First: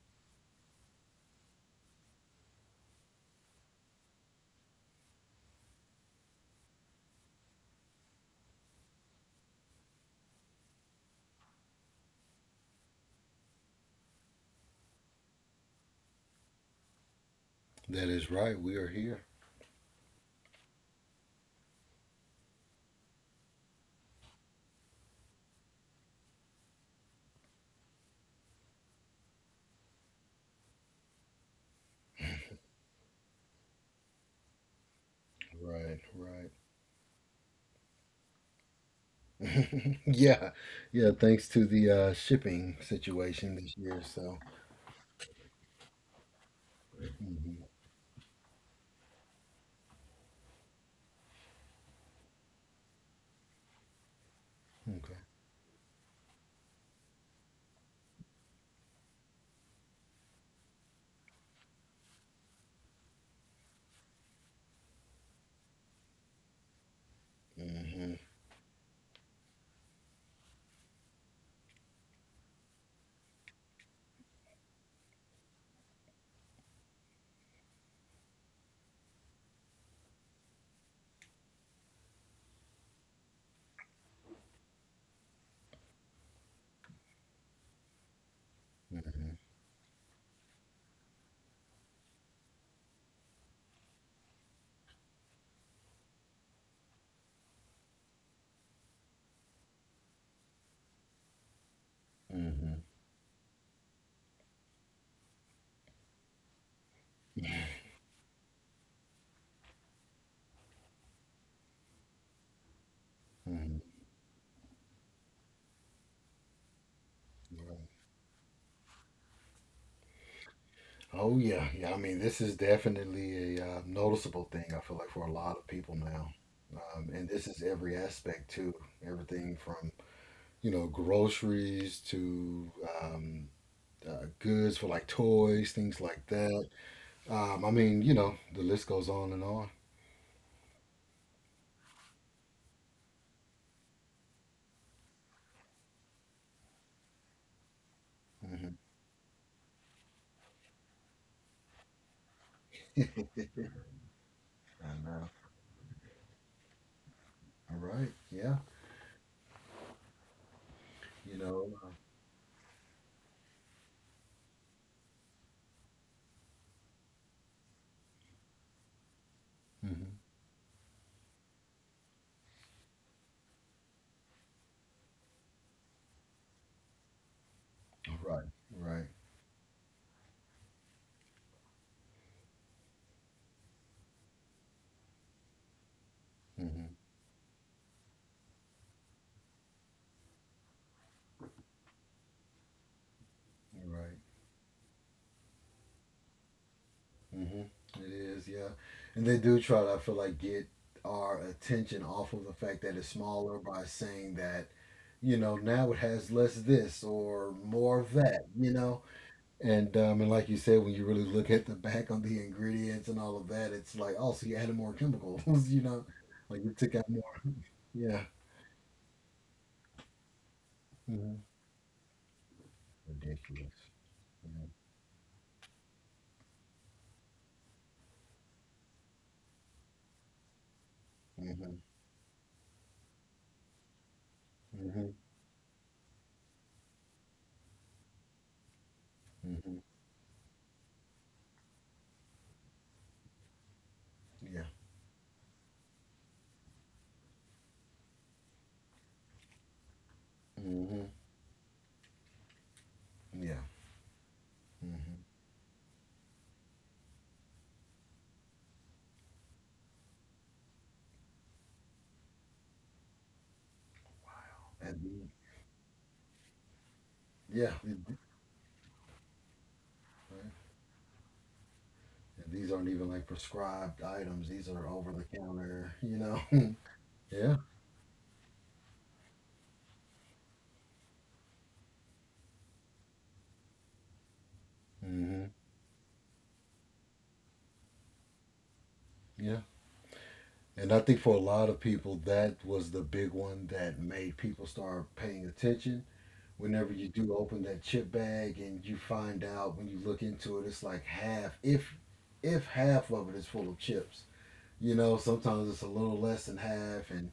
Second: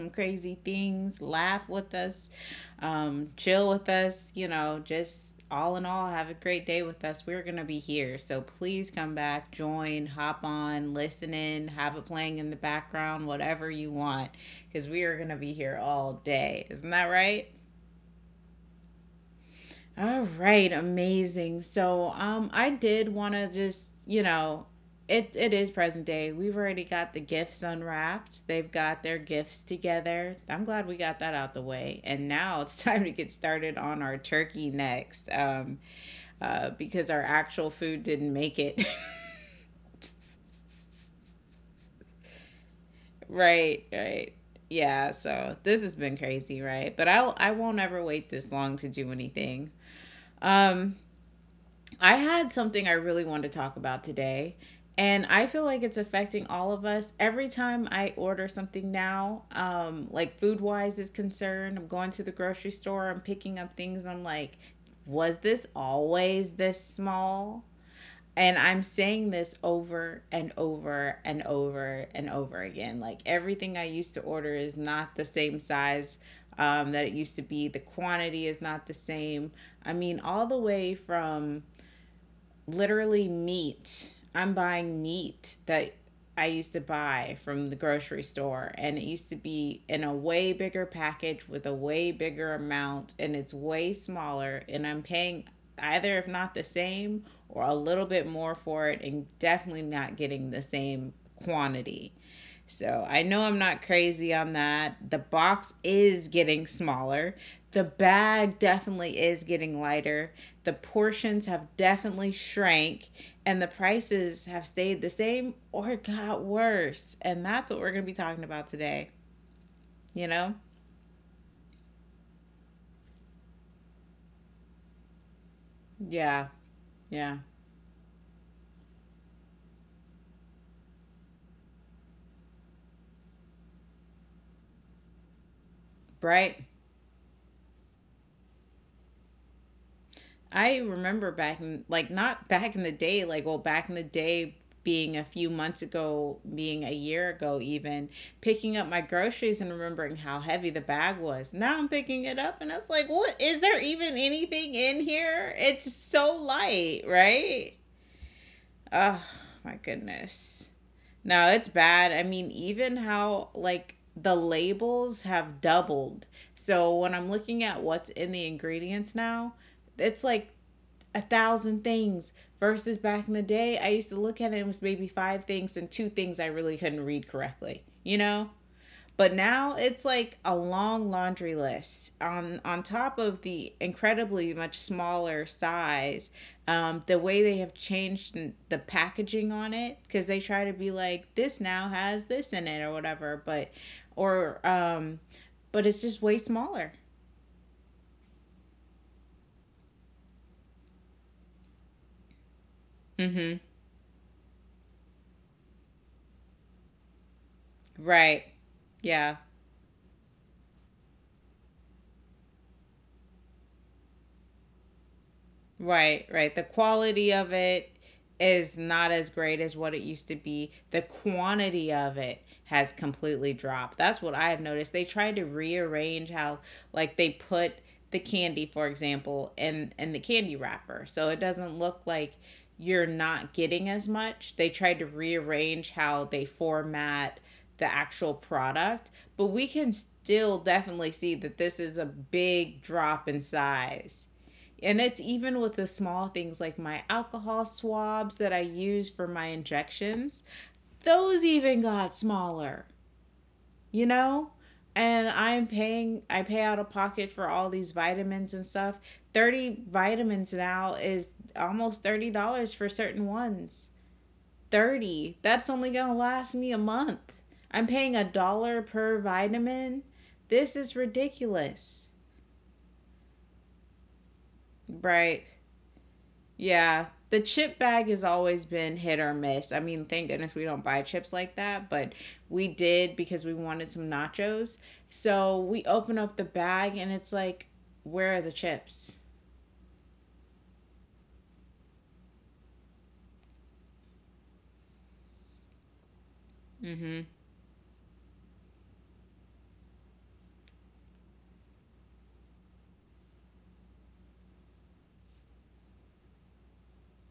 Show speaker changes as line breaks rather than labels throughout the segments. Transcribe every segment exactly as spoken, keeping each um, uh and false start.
some crazy things, laugh with us, um, chill with us, you know, just all in all, have a great day with us. We're going to be here. So please come back, join, hop on, listen in, have it playing in the background, whatever you want, because we are going to be here all day. Isn't that right?
That is right. We are here.
All right, amazing. So, um, I did want to just, you know, it it is present day. We've already got the gifts unwrapped. They've got their gifts together. I'm glad we got that out the way. And now it's time to get started on our turkey next, um,
Right,
uh, because our actual food didn't make it.
right. Yeah, yeah. Thanks to the uh, shipping situation this
Right,
year,
right.
so
Yeah, so this has been crazy, right? But I I
hmm
won't ever wait this long to do anything. Um, I had something I really want to talk about today,
okay.
and I feel like it's affecting all of us. Every time I order something now, um, like food wise is concerned, I'm going to the grocery store, I'm picking up things, I'm like, was this always this small?
hmm
And I'm saying this over and over and over and over again. Like everything I used to order is not the same size um, that it used to be. The quantity is not the same. I mean, all the way from literally meat. I'm buying meat that I used to buy from the grocery store, and it used
hmm
to be in a way bigger package with a way bigger amount, and it's way smaller, and I'm paying either if not the same or a little bit more for it, and definitely not getting the same quantity.
hmm
So I know I'm not crazy on that. The box is getting smaller. The bag definitely is getting lighter. The portions have definitely shrank, and the
hmm
prices have stayed the same or got worse. And that's what
Right.
we're going to be talking about today, you know?
Oh yeah, yeah. I mean, this is definitely a uh, noticeable thing, I feel like, for a lot of people now,
Yeah,
um, and
yeah.
this is every aspect too. Everything from you know groceries to um, uh, goods for like toys, things like that.
Bright.
Um, I mean, you know, the list goes on and on.
I remember back in like, not back in the day, like well back in the day being a few months ago, being a year ago even, picking
Hmm
up my groceries and remembering how heavy the bag was. Now I'm picking it up and I was like, what is there, even anything
I
in
know.
here? It's so light, right?
All right. Yeah.
Oh my goodness.
You
No,
know.
it's bad. I mean, even how like the labels have doubled. So when I'm looking at what's in the ingredients now, it's
Hmm
like a thousand things versus back in the day. I used to look at it and it was maybe five things and two things I really couldn't read correctly, you
Right,
know.
right,
But now it's like a long laundry list on on top of the incredibly much smaller size.
hmm
Um, the way they have changed the packaging on it, because they try to be like this now has this in it or whatever. But
right.
or um but it's just way smaller.
hmm It is, yeah. And they do try to, I feel like, get our attention off of the fact that it's smaller
Mm-hmm.
by saying that, you know, now it has less this or more of that,
Right.
you know?
Yeah,
And um, and like you said, when you really look at the back on the ingredients and all of that, it's like, oh, so you added more chemicals, you know,
right, right.
like
The
you took out more.
quality of it
Yeah.
is not as great as what it used to be. The
hmm
quantity of it has completely
Ridiculous.
dropped. That's what I have noticed. They tried to rearrange how, like they put the candy, for example, in in the candy wrapper. So it
Mm-hmm. Mm-hmm.
doesn't look like you're not getting as much. They tried to rearrange how they format the actual product, but
Mm-hmm.
we
hmm
can still definitely see that this is a big drop in size.
Yeah.
And it's even with the small things like my alcohol swabs that I use for my injections.
hmm
Those even got smaller,
Yeah.
you know?
hmm
And I'm paying, I pay out of pocket for all these vitamins and stuff. thirty vitamins now is almost thirty dollars for certain ones.
And the-
thirty. That's only going to last me a month.
yeah,
I'm paying
it-
a dollar per vitamin.
Right.
This is ridiculous.
And these aren't even like prescribed items. These are over the
Right.
counter, you know.
Yeah, the
Yeah.
chip bag has always been hit or miss. I mean, thank goodness we don't buy chips like that, but we did because we wanted some nachos.
hmm
So we open up the bag and it's like, where are the chips?
Yeah. And I think for a lot of people, that was the big one that made people start paying attention whenever
Mm
you
hmm.
do open that chip bag and you find out when you look into it, it's like half, if if half of it is full of chips. You know, sometimes it's a little less than half, and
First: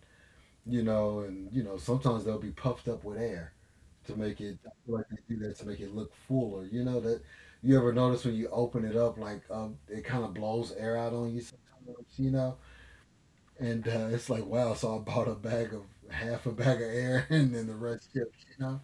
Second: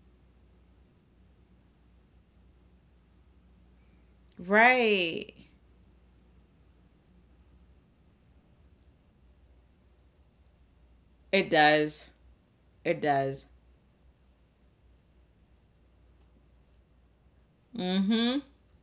you know, and you know, sometimes they'll be puffed up with air to make it, I feel like
Right.
they do that to make it look fuller. You know that, you ever notice when you open it up, like um, it kind of blows air out on you
It
sometimes.
does.
You know,
It does.
and uh, it's like wow, so I bought a bag of half a bag of air and then the
Mm
rest chips.
hmm.
You know.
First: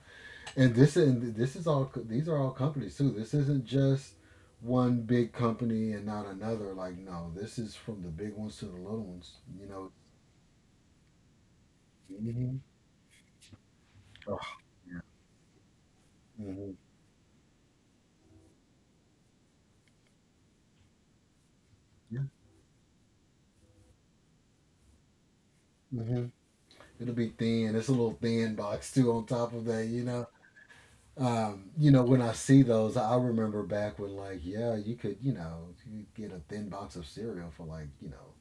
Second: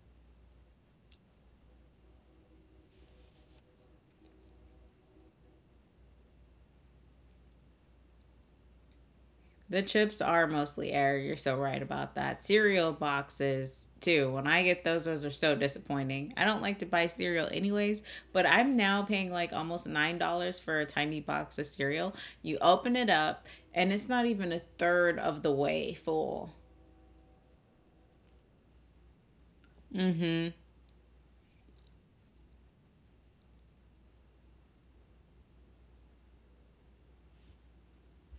And this and this is all these are all companies too. This isn't just one big company and not another. Like no, this is from the big ones to the little ones. You
The
know.
chips are mostly air. You're so right about that.
Hmm
Cereal boxes, too.
Oh,
When I get
yeah.
those, those are so disappointing. I don't
hmm
like to buy cereal anyways, but I'm now paying like almost nine dollars for a tiny box of cereal.
Yeah.
You open it up, and it's not even a third of the way
hmm
full.
It'll be thin. It's a little thin box too. On top of that, you
Mm
know.
hmm.
Um, you know, when I see those, I remember back when like yeah, you could you know you could get a thin box of cereal for like you know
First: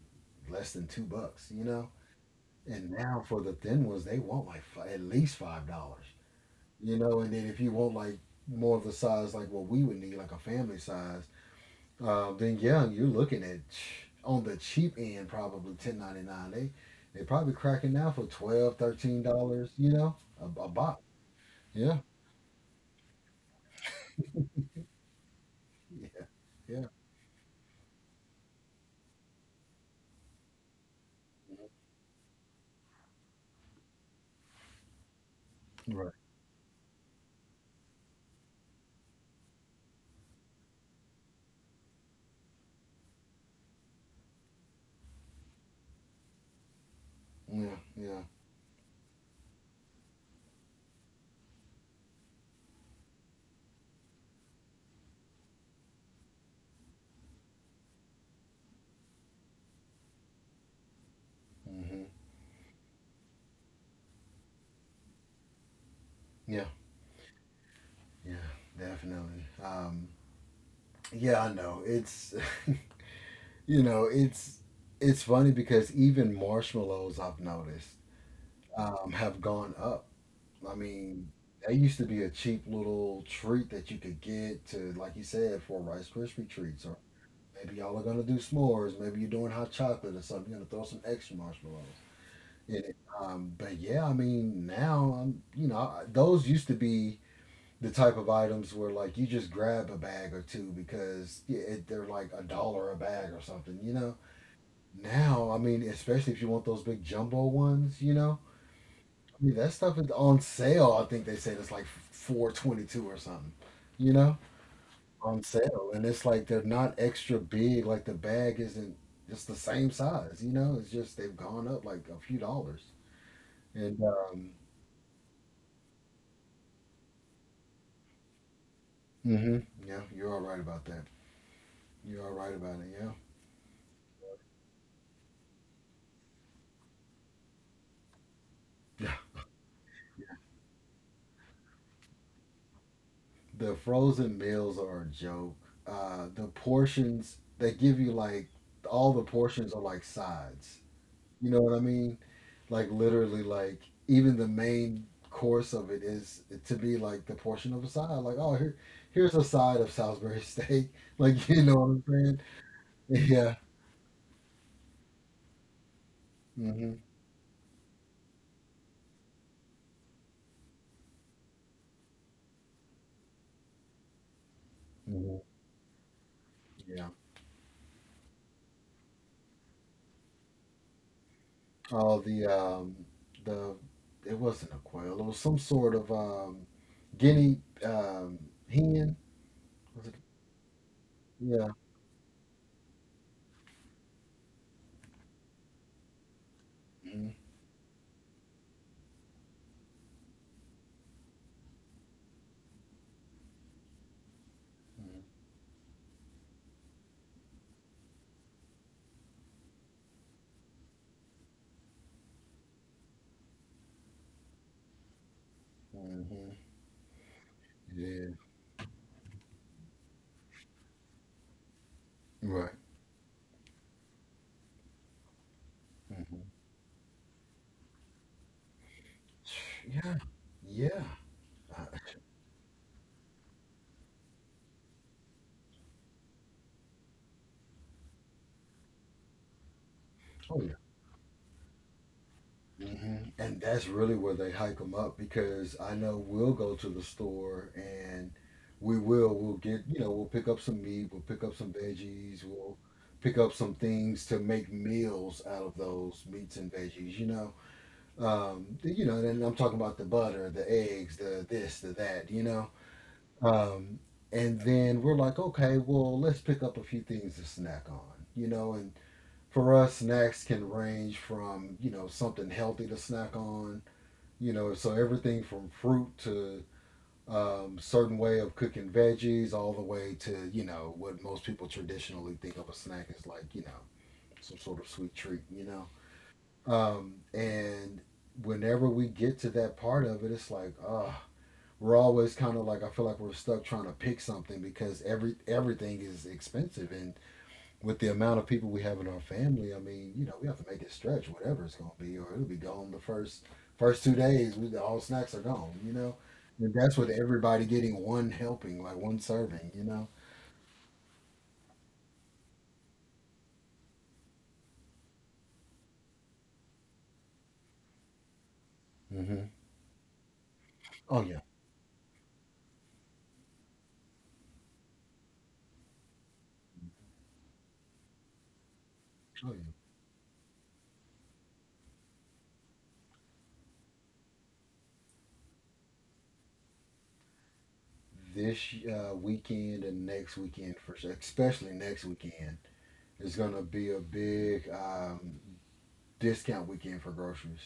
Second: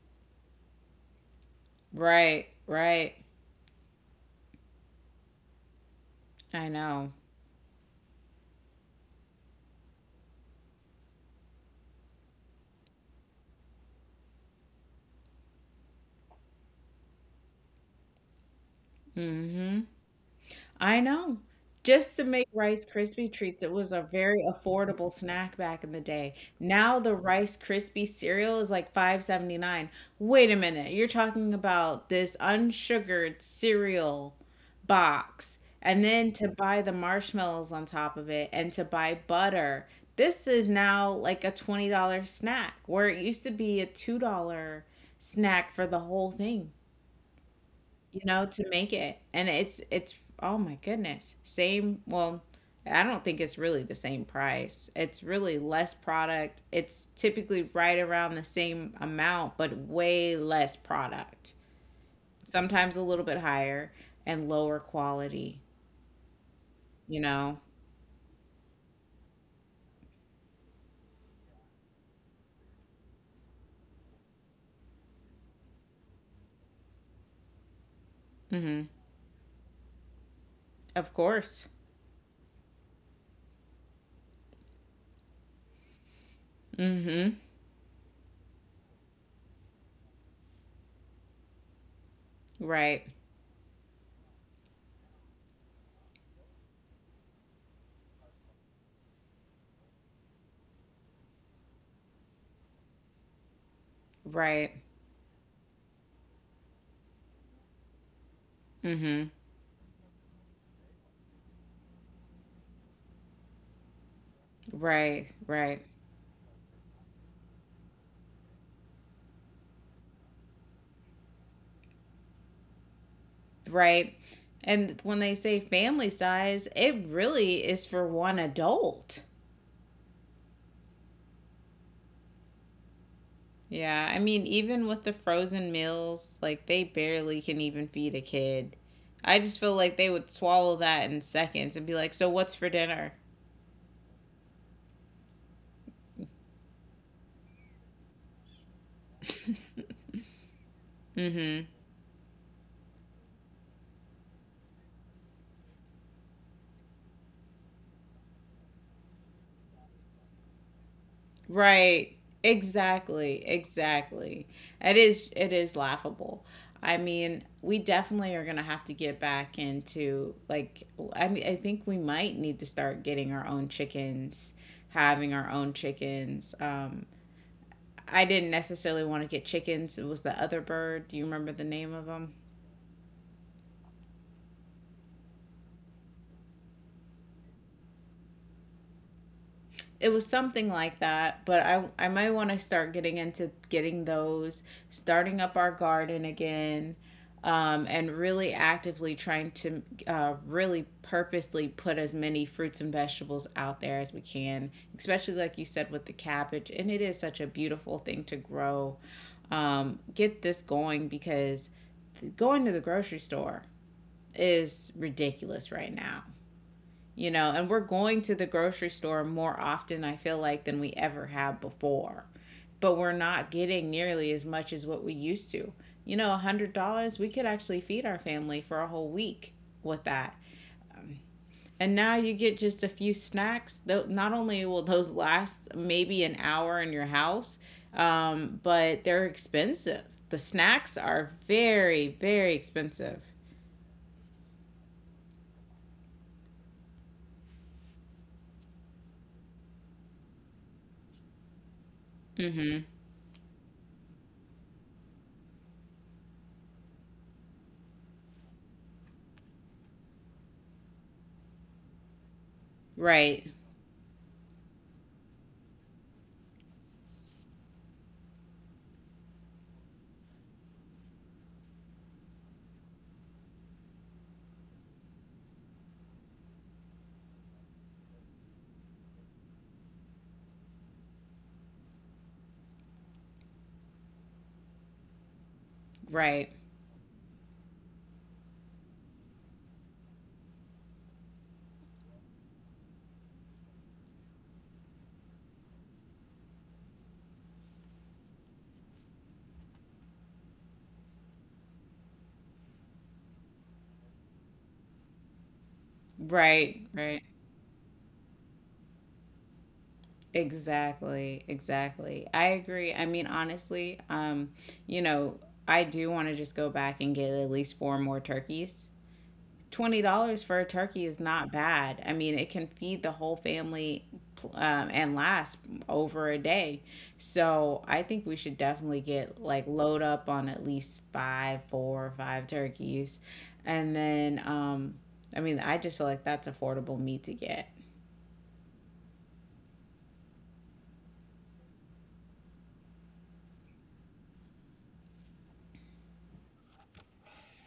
less than two bucks. You know.
Right,
And
right.
now for the thin ones, they want like fi at least five dollars,
I
you
know.
know. And then if you want like more of the size like what we would need, like a family size, uh, then yeah, you're looking at on the cheap end probably ten ninety-nine. They they probably cracking now for twelve, thirteen
Mm
dollars,
hmm.
you know, a, a
I
box.
know.
Yeah,
Just to make Rice Krispie treats, it was a very affordable snack back in the
yeah,
day.
yeah,
Now the Rice Krispie cereal is like five seventy nine. Wait a minute, you're talking about this unsugared cereal box, and
Right.
then to buy the marshmallows on top of it, and to buy butter. This is now like a twenty dollar snack, where it used to be a two dollar snack for the whole thing,
Yeah, yeah,
you know, to make it. And it's it's oh my goodness. Same, well, I don't think it's really the same price. It's really less product. It's typically right around the same amount, but way less product.
hmm
Sometimes a little bit higher and lower quality,
yeah,
you know.
yeah, definitely. Um, yeah, I know. It's you know, it's it's funny because even marshmallows I've noticed
Mhm.
um, have gone up. I
Of
mean,
course.
that used to be a cheap little treat that you could get to, like you said, for Rice Krispie treats. Or
Mhm.
maybe y'all are gonna do s'mores, maybe you're doing hot chocolate or something. You're gonna throw some extra marshmallows in it.
Right.
Um, but yeah, I mean, now I'm, you know, I- those used to be the type of items where like you just grab a bag or two because yeah, it, they're like a dollar a bag or something. You know.
Right.
Now, I mean, especially if you want those big jumbo ones, you know,
Mhm.
dude, that stuff is on sale. I think they said it's like four twenty-two or something, you know,
Right.
on
Right.
sale. And it's like they're not extra big. Like the bag isn't just the same size, you know, it's just they've gone up like a few dollars. And,
Right?
um,
And when they say family size, it really is for one adult.
hmm yeah, you're all right about that. You're all right about it, yeah.
Yeah, I mean, even with the frozen meals, like they barely can even feed a kid.
Yeah.
I just feel like they would swallow that in seconds and be like, "So what's for dinner?"
The frozen meals are a joke. Uh, the portions, they give you like all the portions are like sides. You know
Mm-hmm.
what I mean? Like literally, like even the main course of it is to be like the portion of a side. Like, oh, here, here's a side of Salisbury steak. Like, you know what I'm
Right.
saying?
Exactly.
Yeah.
Exactly. It is, it is laughable.
hmm
I mean, we definitely are going to have to get back into like, I mean, I think we might need to start getting our own chickens, having
hmm
our own chickens. Um,
Yeah.
I didn't necessarily want to get chickens. It was the other bird. Do you remember the name of
Oh,
them?
the um, the it wasn't a quail. It was some sort of um, guinea um, hen. Was
It
it?
was something like that, but
Yeah.
i i might want to start getting into getting those, starting up our garden again,
hmm
um, and really actively trying to uh, really purposely put as many fruits and vegetables out there as we can, especially like you said with the cabbage. And it is such a beautiful thing to grow. Um, get this going, because th- going to the grocery store is ridiculous right now,
hmm hmm
you know. And we're going to
Yeah.
the grocery store more often, I feel like, than we ever have before.
Right.
But we're not getting nearly as much as what we used to. You know, a
hmm
one hundred dollars we could actually feed our family for a whole week with
Yeah.
that.
Yeah. Uh,
And now you get just a few snacks. Though not only will those last maybe an hour in your house, um, but they're expensive. The
oh yeah.
snacks are very, very
hmm
expensive.
And that's really where they hike them up because I know we'll go to the store and we will we'll get you know we'll pick up some meat, we'll pick up some veggies,
Mm-hmm.
we'll pick up some things to make meals out of those meats and veggies. You know, um, you know, and I'm talking about the butter, the eggs, the this, the that. You know,
Right,
um, and then we're like, okay, well, let's pick up a few things to snack on. You know, and for us, snacks can range from you know something healthy to snack on, you know, so everything from fruit to um, certain way of cooking veggies, all the way to you know what most people traditionally think of a snack as, like you know some sort of sweet treat. You
right,
know, um, and whenever we get to that part of it, it's like oh, we're always kind of like I feel like we're stuck trying to pick something because every everything is expensive and with the amount of people we have in our family, I mean, you know, we have to make it stretch, whatever it's going to be, or it'll be gone the first first two days. We, all snacks are gone, you know. And
right,
that's with
right.
everybody getting one helping, like one serving, you know.
Exactly, exactly. I agree. I mean, honestly, um, you know, I do want to just go back and get at least four more turkeys.
Hmm
twenty dollars for a turkey is
Oh yeah,
not bad. I mean, it can feed the whole family pl- um, and last over a day. So I think we should definitely get
oh
like,
yeah.
load up on at least five, four or five turkeys. And then, um, I mean, I just feel like that's affordable meat to get.
This uh, weekend and next weekend for sure, especially next weekend, is going to be a big um, discount weekend for groceries.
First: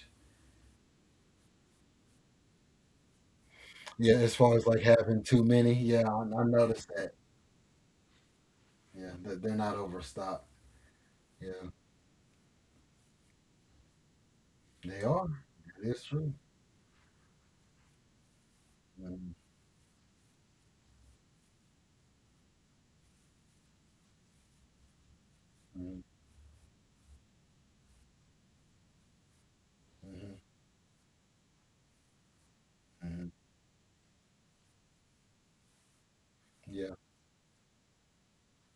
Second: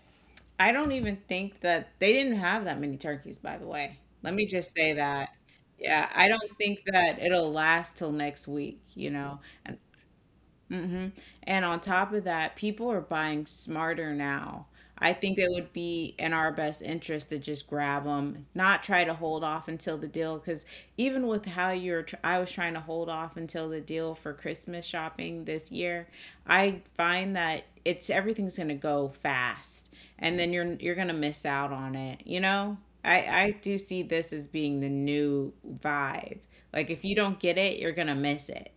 I don't even think that they didn't have that many turkeys, by the way.
Yeah,
Let
as
me
far as
just
like
say
having
that.
too many,
Yeah,
yeah, I,
I
I
don't think
noticed that.
that it'll last till next week, you
Yeah,
know.
that they're not
And
overstocked.
hmm. And
Yeah.
on top of that, people are buying smarter now.
They
I think
are.
it would
It is
be in
true.
our best interest to just grab them, not try to
Mhm,
hold off until the deal. Because even with how you're, tr- I was trying to hold off until the deal for Christmas shopping this
mhm,
year. I find that it's everything's going to go fast,
mhm,
and then you're you're going to miss out on it. You know, I
mhm.
I do see this as being the new vibe. Like
Yeah,
if you don't get it, you're going to miss it.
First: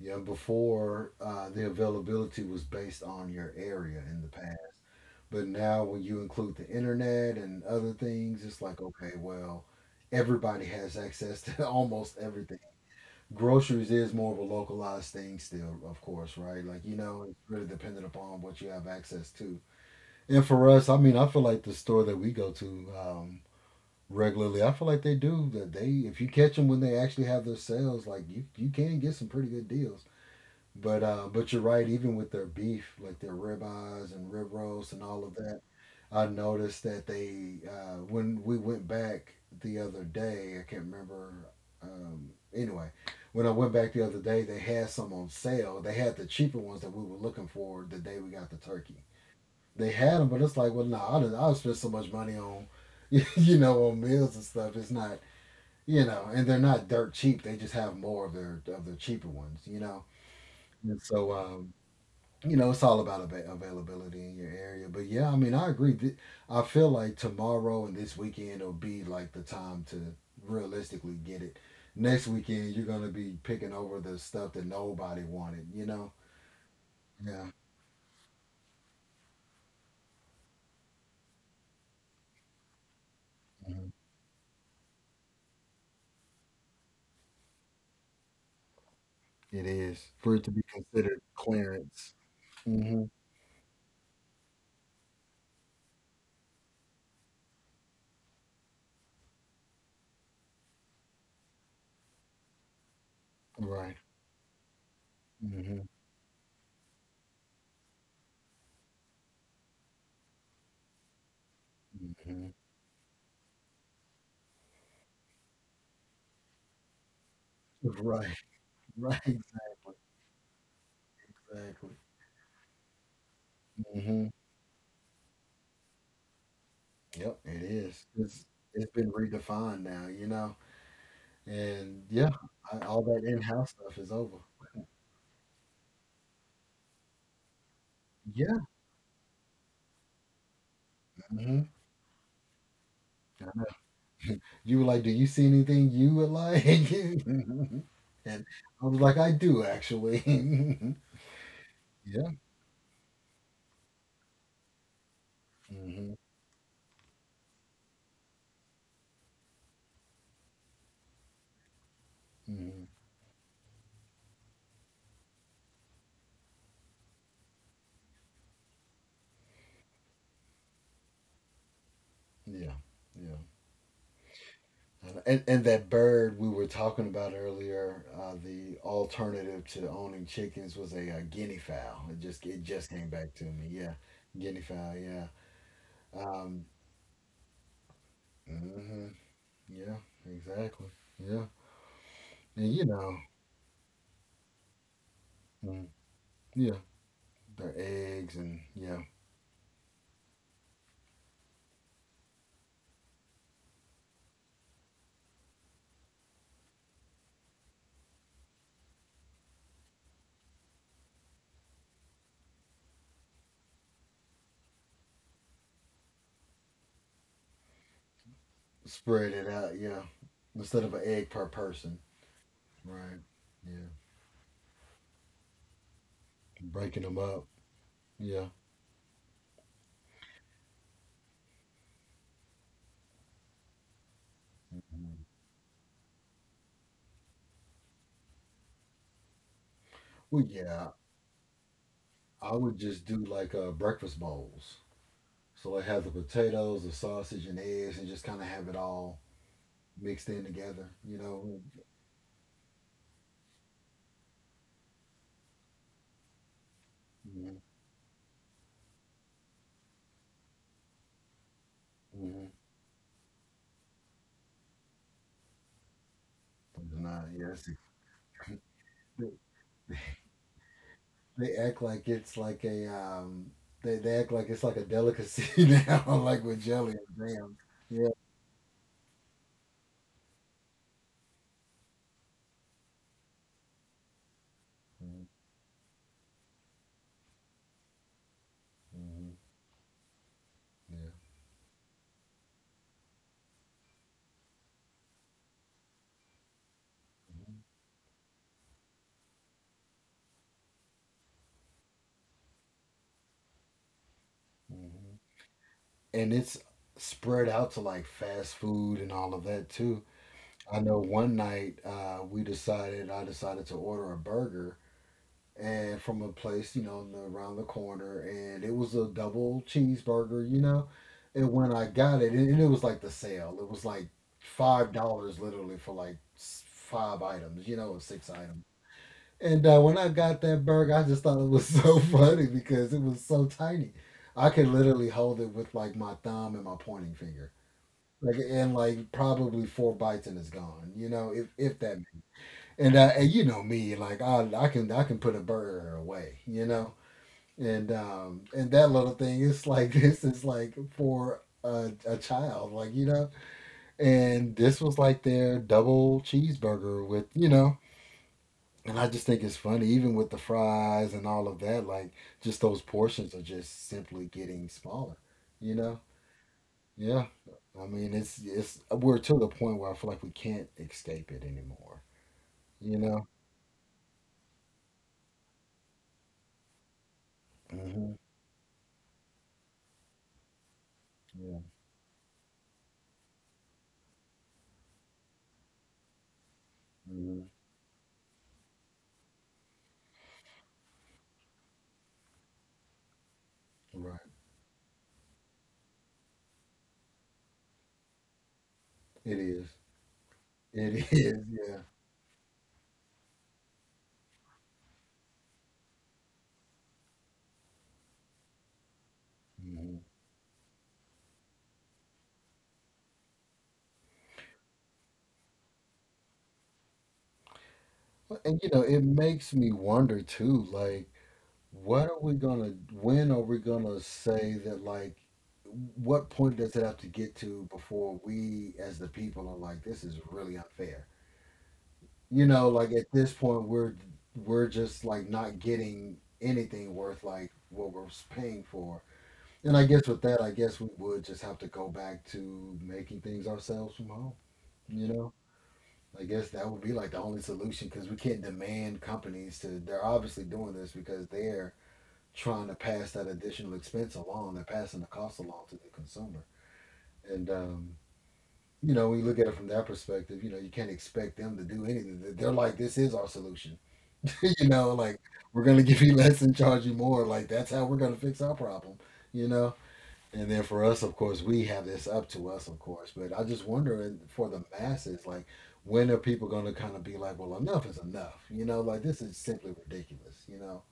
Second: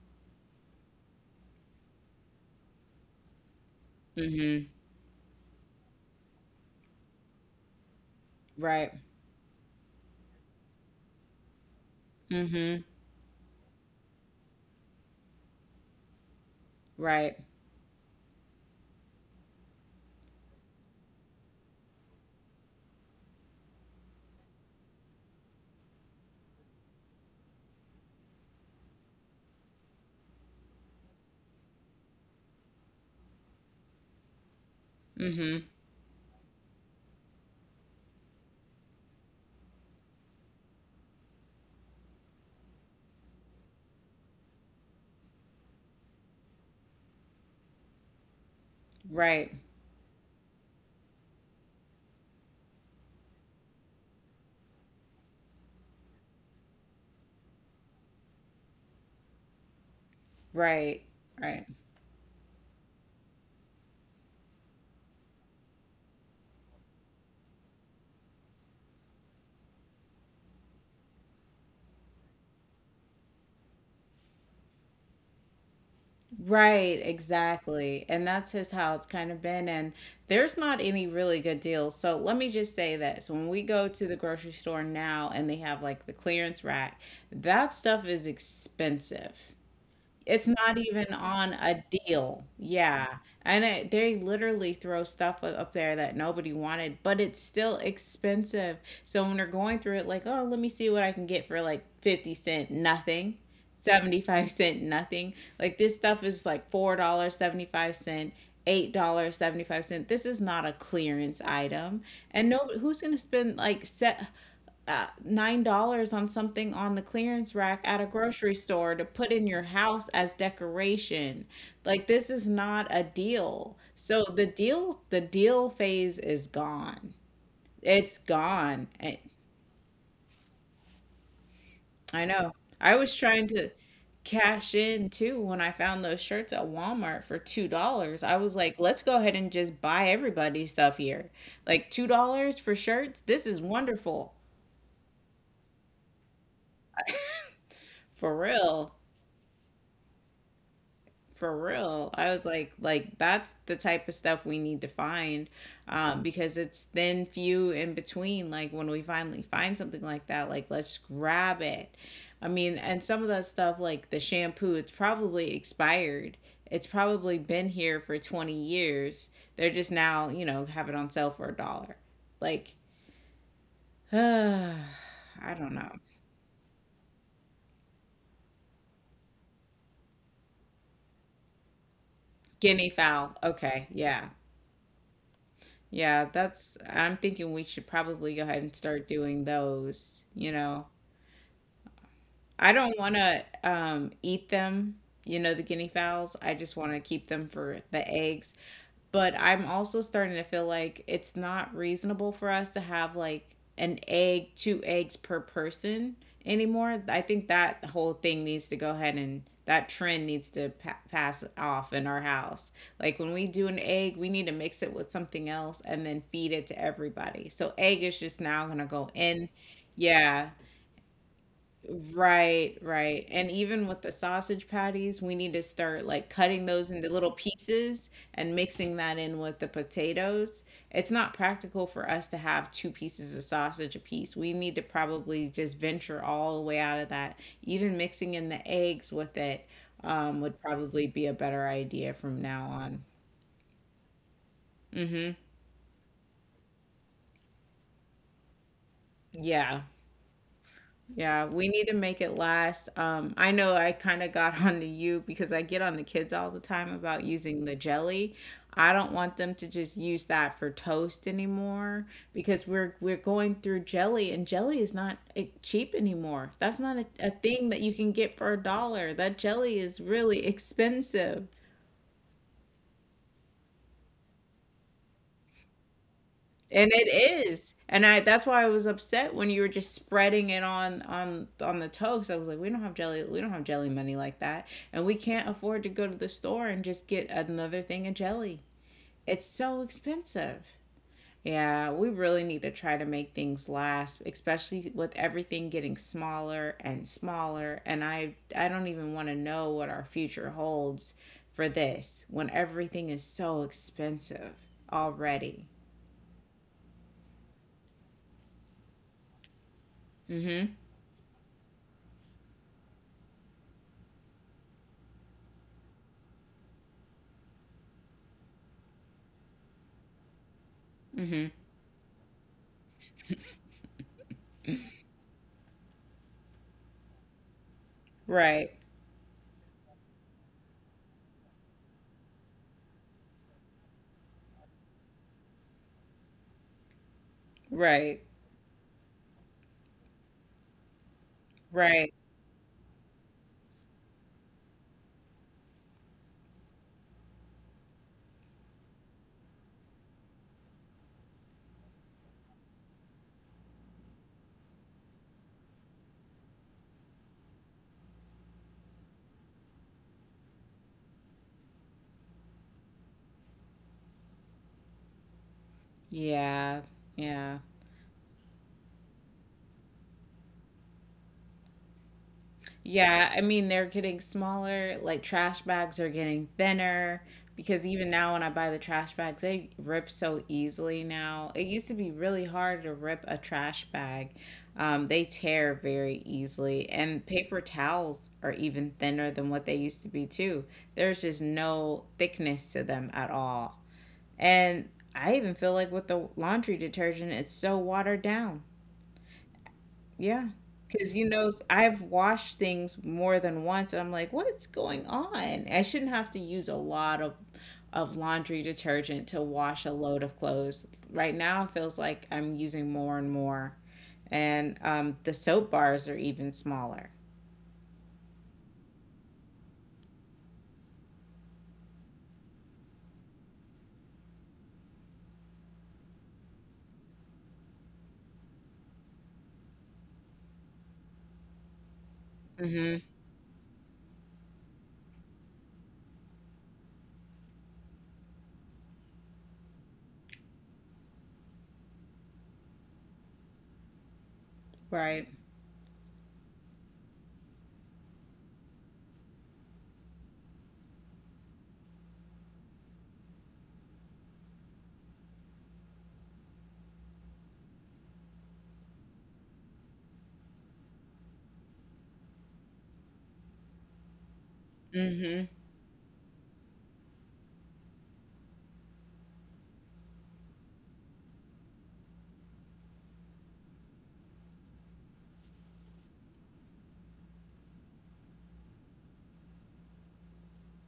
yeah. Before uh, the availability was based on your area in the past,
Hmm.
but now when you include the internet and other things, it's like
Right.
okay, well, everybody has access to almost everything.
Mm-hmm.
Groceries is more of a localized thing still, of course, right? Like you know,
Right.
it's really dependent upon what you have access to. And for us, I mean, I feel like the store that we go to, um, regularly. I feel like they do that. They, if you catch them when they actually have their sales, like you you can get some pretty good deals. But uh, but you're right. Even with their beef, like their ribeyes and rib roast and all of that,
Mm-hmm.
I noticed that they uh, when we went back the other day, I can't remember. Um, anyway, when I went back the other day, they had some on sale. They had the cheaper ones that we were looking for the day we got the turkey,
Right.
they had them, but it's like, well, no, nah, I'll, I spend so much money on, you know, on meals and stuff. It's not, you know, and they're not dirt cheap. They just have more of their of their cheaper ones, you know. And
Right.
so,
Right.
um, you know, it's all about ava availability in your area. But yeah, I mean, I agree. Th- I feel like tomorrow and this weekend will be like the time to realistically get it. Next weekend, you're gonna be picking over the stuff that nobody wanted, you know.
Right.
Yeah,
Exactly. And that's just how it's kind of been. And there's not any really good deals. So let me just say this. When we go
mhm.
to the grocery store now and they have like the clearance rack, that stuff is expensive.
It is for it
It's
to be
not even
considered
on a
clearance.
deal. Yeah.
Mhm.
And it, they literally throw stuff up up there that nobody wanted, but it's still expensive. So when they're going through it, like, oh, let me see what I can get for like fifty cent, nothing.
Right.
seventy-five cent, nothing. Like
Mhm.
this stuff is like four seventy-five, eight seventy-five. This is not a clearance item. And
Mhm.
no, who's going to spend like set uh, nine dollars on something on the clearance rack at a
Right,
grocery store to
right,
put in your
exactly,
house as decoration?
exactly.
Like this is not a deal. So
Mhm.
the deal, the deal phase is gone.
Yep, it is.
It's
It's
gone.
it's been
I,
redefined now, you know? And
I
yeah,
know.
I,
I
all
was
that
trying
in-house
to
stuff is over.
cash in too when I found those shirts at Walmart for two dollars. I was
Yeah.
like, let's go ahead and just buy everybody's stuff here.
Mhm.
Like two dollars for shirts. This is wonderful.
You were like, "Do you see anything you would like?"
For
And I
real.
was like, "I do actually."
For real. I
Yeah.
was like, like that's the type of stuff we need to find,
Mhm.
um, because it's thin, few in between. Like when we finally find something like that, like let's grab it. I mean,
Mhm.
and some of that stuff, like the shampoo, it's probably expired. It's probably been here for twenty years. They're just now, you know, have it on sale for a dollar.
Yeah.
Like,
Yeah.
I
And, and
don't
that
know.
bird we were talking about earlier, uh, the alternative to owning chickens was a, uh guinea fowl. It just it just
Guinea
came back
fowl.
to me.
Okay,
Yeah,
yeah.
guinea fowl. Yeah.
Yeah,
Um,
that's I'm thinking we should probably go ahead and start
hmm
doing
yeah.
those, you know.
Exactly. Yeah.
I
And you
don't want
know,
to um eat them, you know, the
mm,
guinea fowls. I
yeah,
just want to keep them
their
for the
eggs
eggs,
and yeah,
but I'm also starting to feel like it's not reasonable for us to have like an egg, two eggs per person anymore. I think that whole thing needs to go ahead and that trend needs to pa- pass off in our house. Like when we do an egg, we need to mix it with something else and then feed it to everybody. So egg is just now going to go
spread it
in.
out. Yeah,
Yeah,
instead of an egg per person.
right,
Right.
right. And
Yeah.
even with the sausage patties, we need to start like cutting those
Breaking
into
them
little
up.
pieces
Yeah.
and mixing that in with the potatoes. It's not practical for us to have two pieces of sausage a piece. We need to
Mhm.
probably just venture all the way out of that. Even mixing in the eggs with it um,
Well,
would
yeah.
probably be a better idea from
I
now
would
on.
just do like uh, breakfast bowls.
Mm-hmm.
So it has the potatoes, the sausage, and eggs, and just kind of have it all
Yeah.
mixed in together. You
Yeah,
know,
we need to make it last. Um, I know I kind of got onto you because I get on the kids all the time about
mhm,
using the jelly. I don't want them to just use that for toast anymore
mhm.
because we're we're going through jelly and jelly is not eh, cheap anymore. That's
It's
not a,
not.
a
Yes,
thing that you can get for a dollar.
they
That jelly is really expensive.
they act like it's like a um. They, they act like it's like a delicacy now, like with
And
jelly
it
and jam.
is. And
Yeah.
I that's why I was upset when you were just spreading it on on on the toast. I was like, we don't have jelly, we don't have jelly money like that. And we
Mm-hmm.
can't afford to go to the store and just get another thing of jelly. It's so expensive.
Yeah.
Yeah, we really need to try to make things last, especially with everything getting smaller and smaller. And I I don't even want to know what our future holds for this when everything is so expensive
hmm
already.
And it's spread out to like fast food and all of that too.
Mhm.
I know one night uh, we decided, I decided to order a burger and from a place, you know, around the corner, and it was a double cheeseburger, you know.
Mhm.
And when I got it, and and it was like the sale, it was like five dollars literally for like s- five items, you know, or six items.
Right,
And uh, when I got that burger, I just thought it was so funny because it was so tiny. I could literally hold it with like my thumb and my pointing finger.
right,
Like and like probably four bites and it's gone. You know, if if that.
right.
And I and you know me, like I I can I can put a burger away. You know, and um and that little thing is like this is like for a, a child, like, you know, and this was like their double cheeseburger with, you know, and I just think it's funny even with the fries and all of that, like, just those portions are just simply getting smaller, you know.
Yeah,
Yeah,
yeah.
i mean it's it's we're to the point where I feel like we can't escape it anymore, you know.
Yeah, I mean, they're getting smaller, like trash bags are getting thinner because even
hmm
now when I buy the trash bags, they rip so easily now.
yeah.
It used to be really hard to rip a trash bag. Um, they tear very easily, and
hmm
paper towels are even thinner than what they used to be too. There's just no thickness to them at all.
right.
And I even feel like with the laundry detergent, it's so watered down.
It is.
Yeah.
It
Because, you
is.
know,
Yeah.
I've washed things more than once. And I'm like, what's going on? I shouldn't have to use a lot of, of laundry detergent to wash a
Mm-hmm.
load of clothes. Right now, it feels like I'm using more and more. And um, the soap bars are even smaller.
Well, And you know, it makes me wonder too, like, what are we gonna, when are we gonna say that, like, what point does it have to get to before we as the people are like, this is really unfair? You know, like
Hmm.
at this point, we're we're just like not getting anything worth like what we're paying for. And I guess with that, I guess we would just have to go back to making things ourselves from home, you
Right.
know? I guess that would be like the only solution because we can't demand companies to. They're obviously doing this because they're trying to pass that additional expense along. They're passing the cost along to the consumer. And, um, you know, when you look at it from that perspective, you know, you can't expect them to do anything. They- They're like, this is our solution. You know, like,
Hmm.
we're going to give you less and charge you more. Like, that's how we're going to fix our problem, you know? And then for us, of course, we have this up to us, of course. But I just wondering for the masses, like, when are people going to kind of be like, well, enough is enough? You know, like this is simply ridiculous. You know,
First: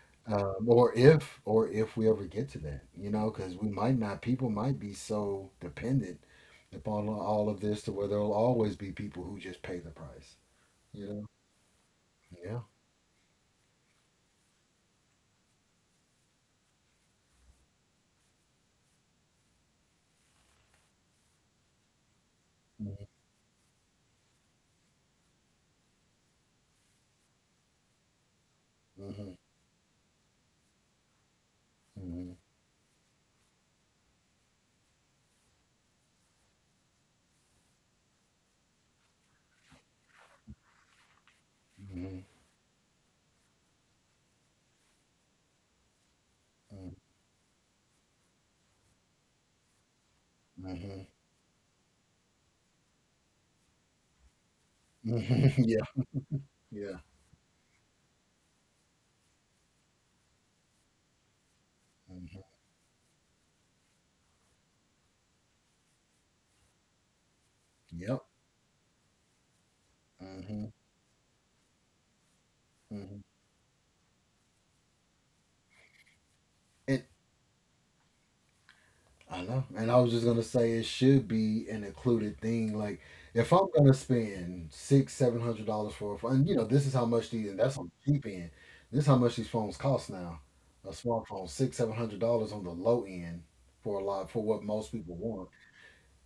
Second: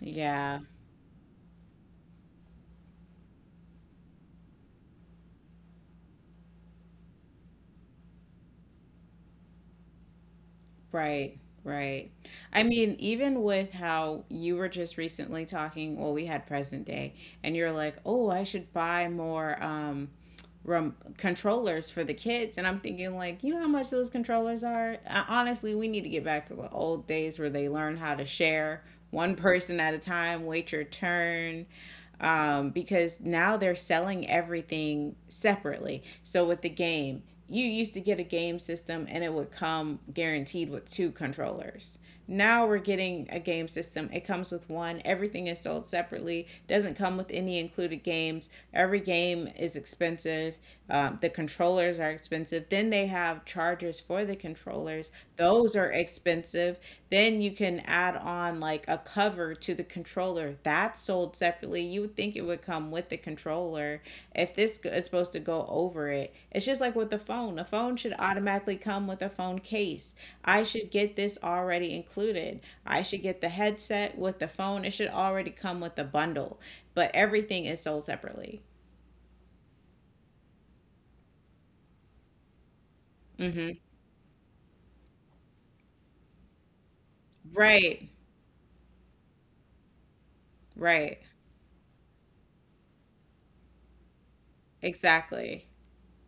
Yeah.
um, or if or if we ever get to that, you know, because we might not. People might be so dependent upon all of this to where there'll always be people who just pay the price. You know?
Right, right.
Yeah.
I mean, even with how you were just recently talking, well, we had present day, and you're like, oh, I should buy more um, rum- controllers for the kids. And I'm
Mm-hmm.
thinking, like, you know how much those controllers are? Uh, honestly, we need to get back to the old days where they learn how to share one person at a time, wait your turn,
Mm-hmm.
um, because now they're selling everything separately. So with the game, you used to get a game system and it would come guaranteed with two controllers.
Mm-hmm.
Now we're getting a game system. It comes with one. Everything is sold separately. Doesn't come with any included games. Every game is expensive.
Mm-hmm.
Um, the controllers are expensive. Then they have chargers for the controllers,
Mm-hmm.
those
Yeah.
are expensive.
Yeah.
Then you can add on like a cover to the controller. That's sold separately. You would think
Mm-hmm.
it would come with the controller if this is supposed to go over it. It's just like with the phone. A phone should
Yep.
automatically come with a phone case. I
Mm-hmm.
should get this already included. I
Mm-hmm.
should get the headset with the phone. It should already come with the bundle.
It,
But everything is sold separately.
I know. And I was just gonna say it should be an included thing. Like if I'm
Hmm.
gonna spend six, seven hundred dollars for a phone, and you know, this is how much these, and that's on
Right.
the cheap end. This is how much these phones cost now. A
Right.
smartphone, six, seven hundred dollars on the low end for a lot, for what most people want.
Exactly.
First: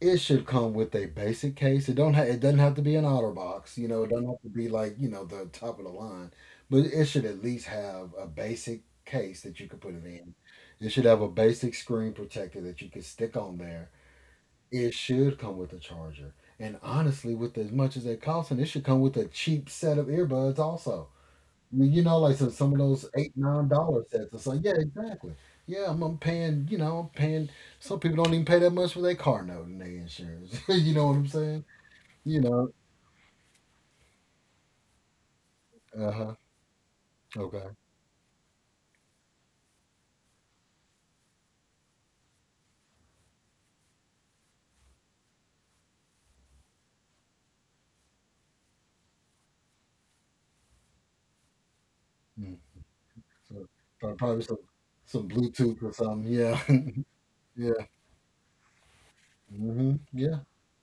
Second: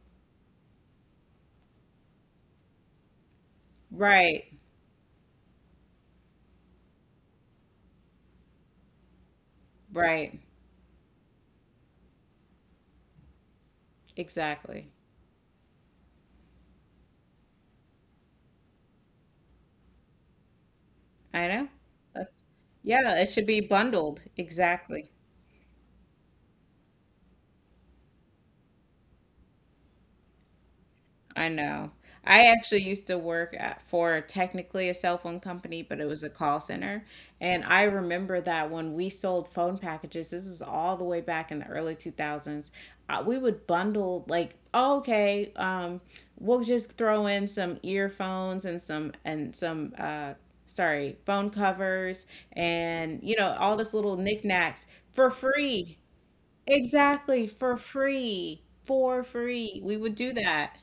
It should come with a basic case. It don't ha- it doesn't have to be an otter box, you know, it doesn't have to
Right.
be like, you know, the top of the line. But it should at least have a basic case that you could put it in.
Right.
It should have a basic screen protector that you could stick on there.
Exactly.
It should come with a charger. And honestly, with as much as it costs, and it should come with a cheap set of earbuds also.
I know.
I mean, you know, like
That's,
some some of those
yeah, it
eight
should be
nine dollar
bundled.
sets. It's like, yeah,
Exactly.
exactly. Yeah, I'm, I'm paying. You know, I'm paying. Some people don't even pay that much for their car note and their insurance. You know what I'm
I
saying?
know.
You
I
know.
actually used to work at, for technically a cell phone company, but it
Uh
was a
huh.
call center. And
Okay.
I remember that when we sold phone packages, this is all the way back in the early two thousands, uh, we would bundle like, oh, okay, um, we'll just throw in some earphones and some and some uh, sorry, phone covers,
Mm.
and you know,
So
all this
pro-
little
probably some
knickknacks
some
for
Bluetooth or
free.
something. Yeah.
Exactly, for
Yeah.
free. For free.
hmm
We would do
Yeah.
that.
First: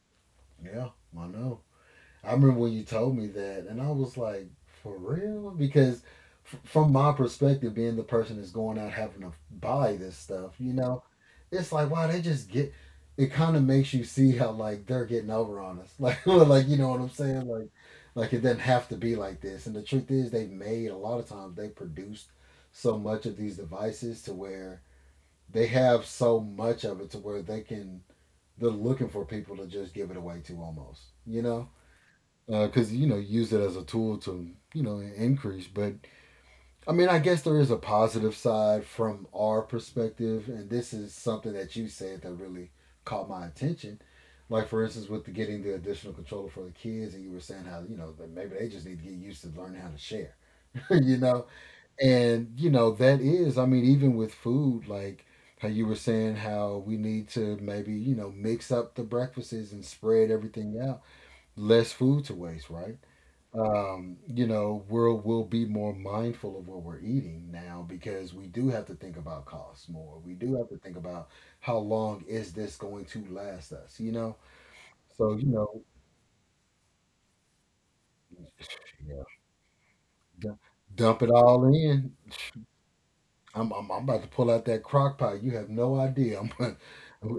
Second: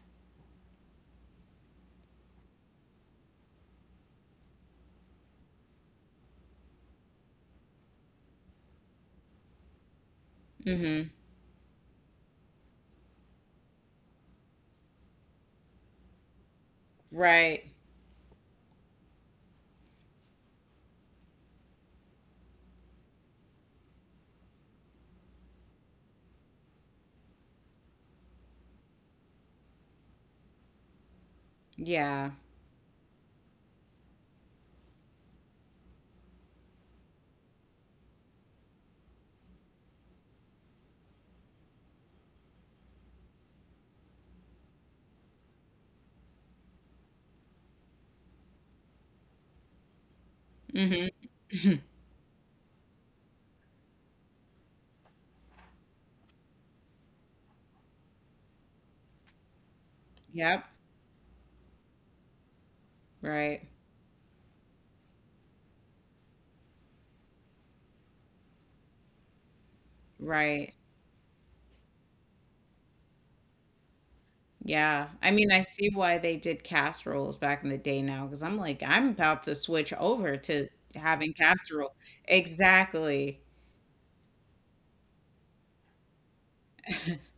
Yeah. I know. I remember when you told me that, and I was like, for real? Because f- from my perspective, being the person that's going out having to buy this stuff, you know,
Hmm.
it's like, wow, they just get. It kind of makes you see how like they're getting over on us, like, well, like, you know what I'm saying,
Right.
like, like it doesn't have to be like this. And the truth is, they've made a lot of times they produced so much of these devices to where they have so much of it to where they can, they're looking for people to just give it away to almost, you know,
Yeah.
because uh, you know, use it as a tool to, you know, increase. But I mean, I guess there is a positive side from our perspective, and this is something that you said that really caught my attention, like for instance with the getting the additional controller for the kids, and you were saying how you know that maybe they just need to get used to learning how to share,
Hmm.
you know. And you know that is, I mean, even with food, like how you were saying how we need to maybe, you know, mix up the breakfasts and spread
Yep.
everything out, less food to waste, right.
Right.
Um, you know, we'll we'll be more mindful of what we're eating now because we do have to think about costs more. We do have
Right.
to think about how long is this going to last us, you know?
Yeah. I
So, you
mean, I
know,
see why they did casseroles back in the day now, because I'm like, I'm
yeah,
about to switch over
d-
to
dump it
having
all
casserole.
in.
Exactly.
I'm, I'm I'm about to pull out that crock pot. You have no idea. I'm gonna,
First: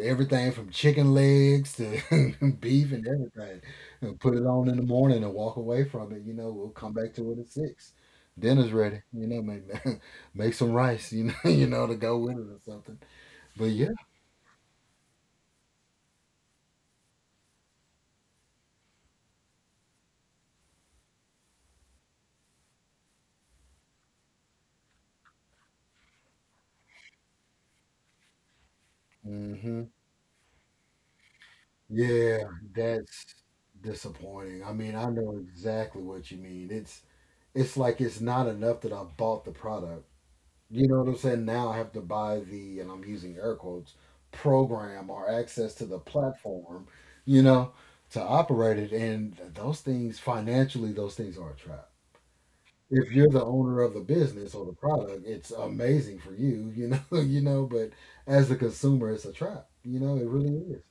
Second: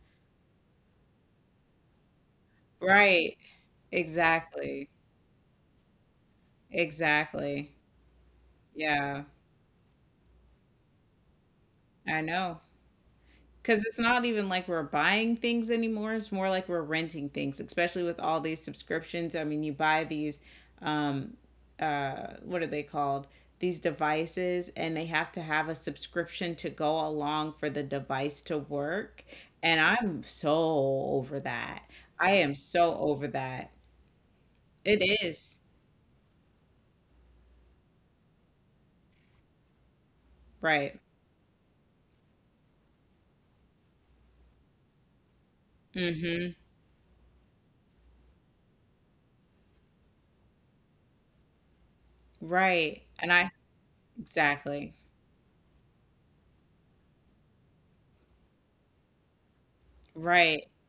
everything from chicken legs to beef and
Right.
everything. And put it on in the
Exactly.
morning and walk away from it. You know, we'll come back to it at
Exactly.
six. Dinner's ready.
Yeah.
You know, make make some rice. You know, you know, to go
I
with it or
know.
something. But
Because
yeah,
it's not even like we're buying things anymore. It's more like we're renting things, especially with all these subscriptions. I mean, you buy these, um, uh, what are they called? These devices, and they have to have a subscription to go along for the device to work. And
hmm
I'm so over that. I
yeah,
am so over
that's
that.
disappointing. I mean,
It
I know
is.
exactly what you mean. It's it's like it's not enough that I bought the product. You
Right.
know what I'm saying? Now I have to buy the, and I'm using air quotes, program or access to the
Mm-hmm.
platform, you know, to operate it. And those things, financially, those things are a trap.
Right.
If you're
And
the
I,
owner of the business or the
exactly.
product, it's amazing for you, you know, you know, but as a consumer, it's a trap. You know, it really
Right.
is.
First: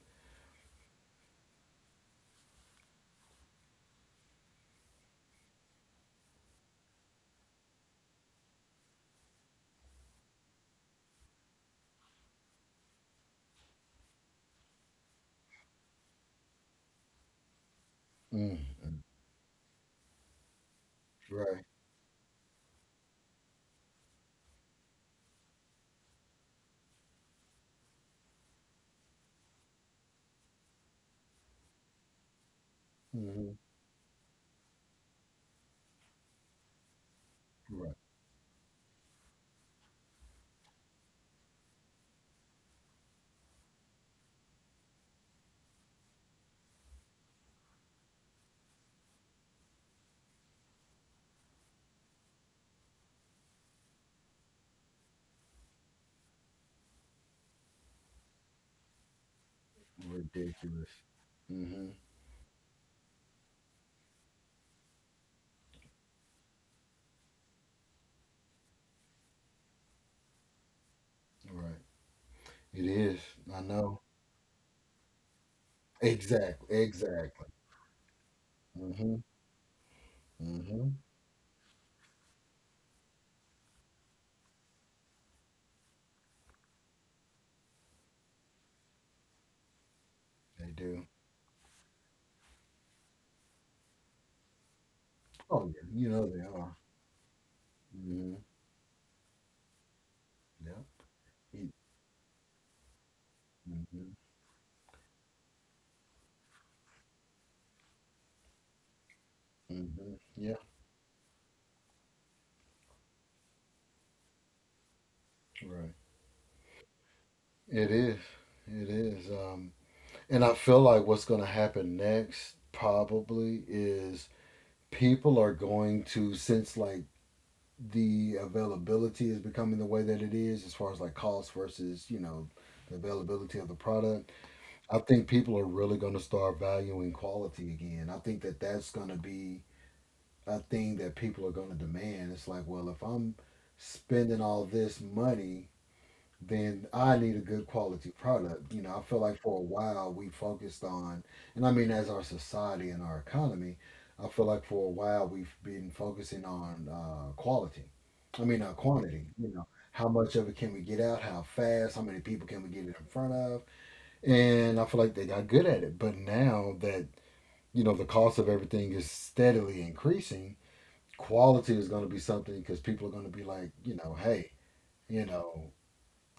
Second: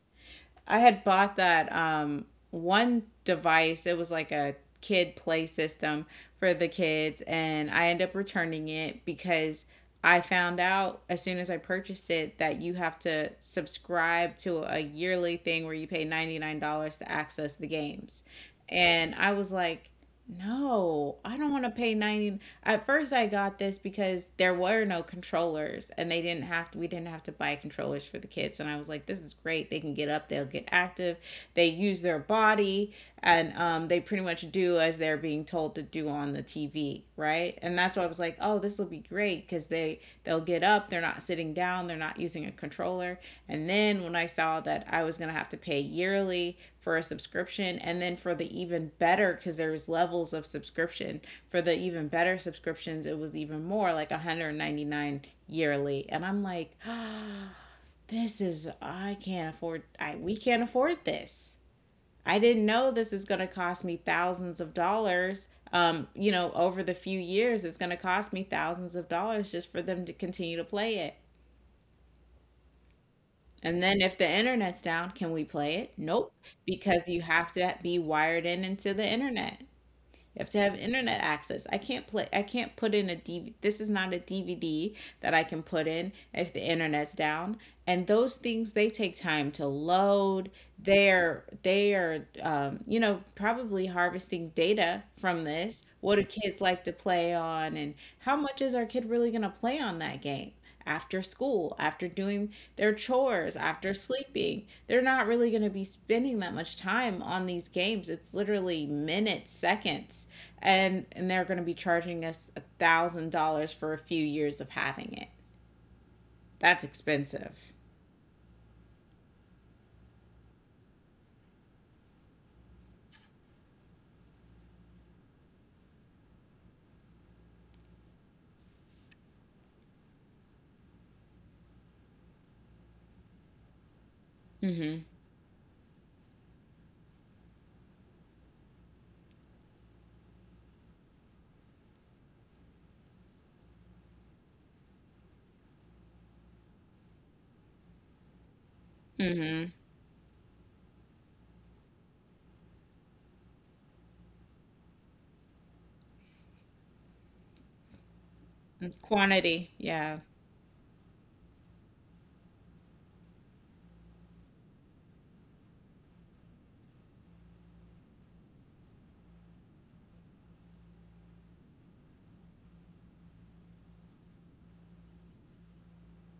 I had bought that um, one device. It was like a kid play system for the kids, and I ended up returning it because I found out as soon as I purchased it that you have to subscribe to a yearly thing where you pay ninety-nine dollars to access the games.
Mm. Mm.
And I was like, no, I don't
Right.
want to pay ninety. At first, I got this because there were no controllers, and they didn't have to. We didn't have to buy controllers for the kids, and I was like, "This is great. They can get up. They'll get active. They use their body, and
hmm
um, they pretty much do as they're being told to do on the T V, right?" And
Right.
that's why I was like, "Oh, this will be great because they they'll get up. They're not sitting down. They're not using a controller." And then when I saw that I was gonna have to pay yearly for a subscription, and then for the even better, because there's levels of subscription, for the even better subscriptions it was even more, like one hundred ninety-nine yearly, and I'm like, oh, this is, I can't afford, I, we can't
Ridiculous.
afford this.
hmm
I didn't know this is going to cost me thousands of dollars. Um, you know, over the few years it's going to cost me thousands of dollars just for them to continue to play it.
Right. It is. I
And then
know.
if the internet's down, can we play it? Nope,
Exactly.
because you
Exactly.
have to be wired in into the
hmm
internet. You have to have
hmm
internet access. I can't play. I can't put in a D V D. This is not a D V D that I can put in if the internet's down. And those things, they take time to load.
They do.
They're they are, um, you know, probably harvesting data from
Oh,
this.
yeah. You
What do
know they
kids
are.
like to play on, and
hmm
how much is our kid really gonna play on that game?
Yeah.
After school, after doing their chores, after
Mm-hmm.
sleeping. They're not really going to be spending that much time on these games. It's literally minutes,
hmm
seconds,
Yeah.
and and they're going to be charging us a thousand dollars for a few years of having it.
Right.
That's expensive.
It is. It is. Um, and I feel like what's going to happen next probably is people are going to, since like the availability is becoming the way that it is, as far as like cost versus, you know, the availability of the product, I
Mhm.
think people are really going to start valuing quality again. I think that that's going to be a thing that people are going to demand. It's like, well, if I'm spending all this money, then I need a good quality product. You know, I feel like for a
Mhm.
while we focused on, and I mean, as our society and our economy, I feel like for a while we've been focusing on uh, quality. I mean, uh, quantity, you know,
Quantity.
how
Yeah.
much of it can we get out, how fast, how many people can we get it in front of. And I feel like they got good at it. But now that, you know, the cost of everything is steadily increasing, quality is going to be something because people are going to be like, you know, hey, you know,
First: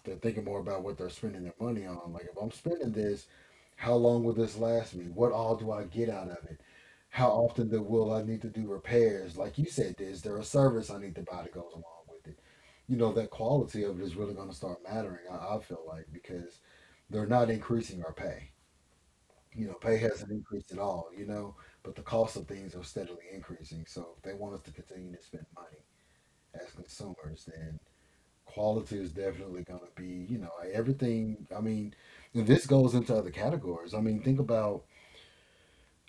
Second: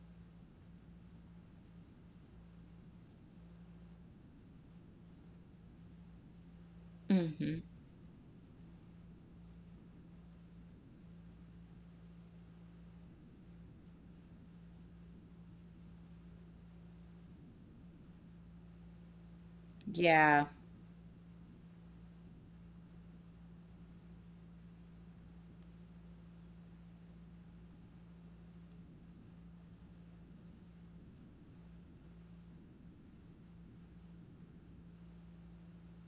they're thinking more about what they're spending their money on. Like, if I'm spending this, how long will this last me? What all do I get out of it? How
Mhm.
often do, will I need to do repairs? Like you said, is there a service I need to buy that goes along with it? You know, that quality of it is really going to start mattering, I, I feel like, because they're not increasing our pay. You know, pay hasn't
Yeah.
increased at all, you know, but the cost of things are steadily increasing. So if they want us to continue to spend money, as consumers, then quality is definitely going to be, you know, everything. I mean, and this goes into other categories. I mean, think about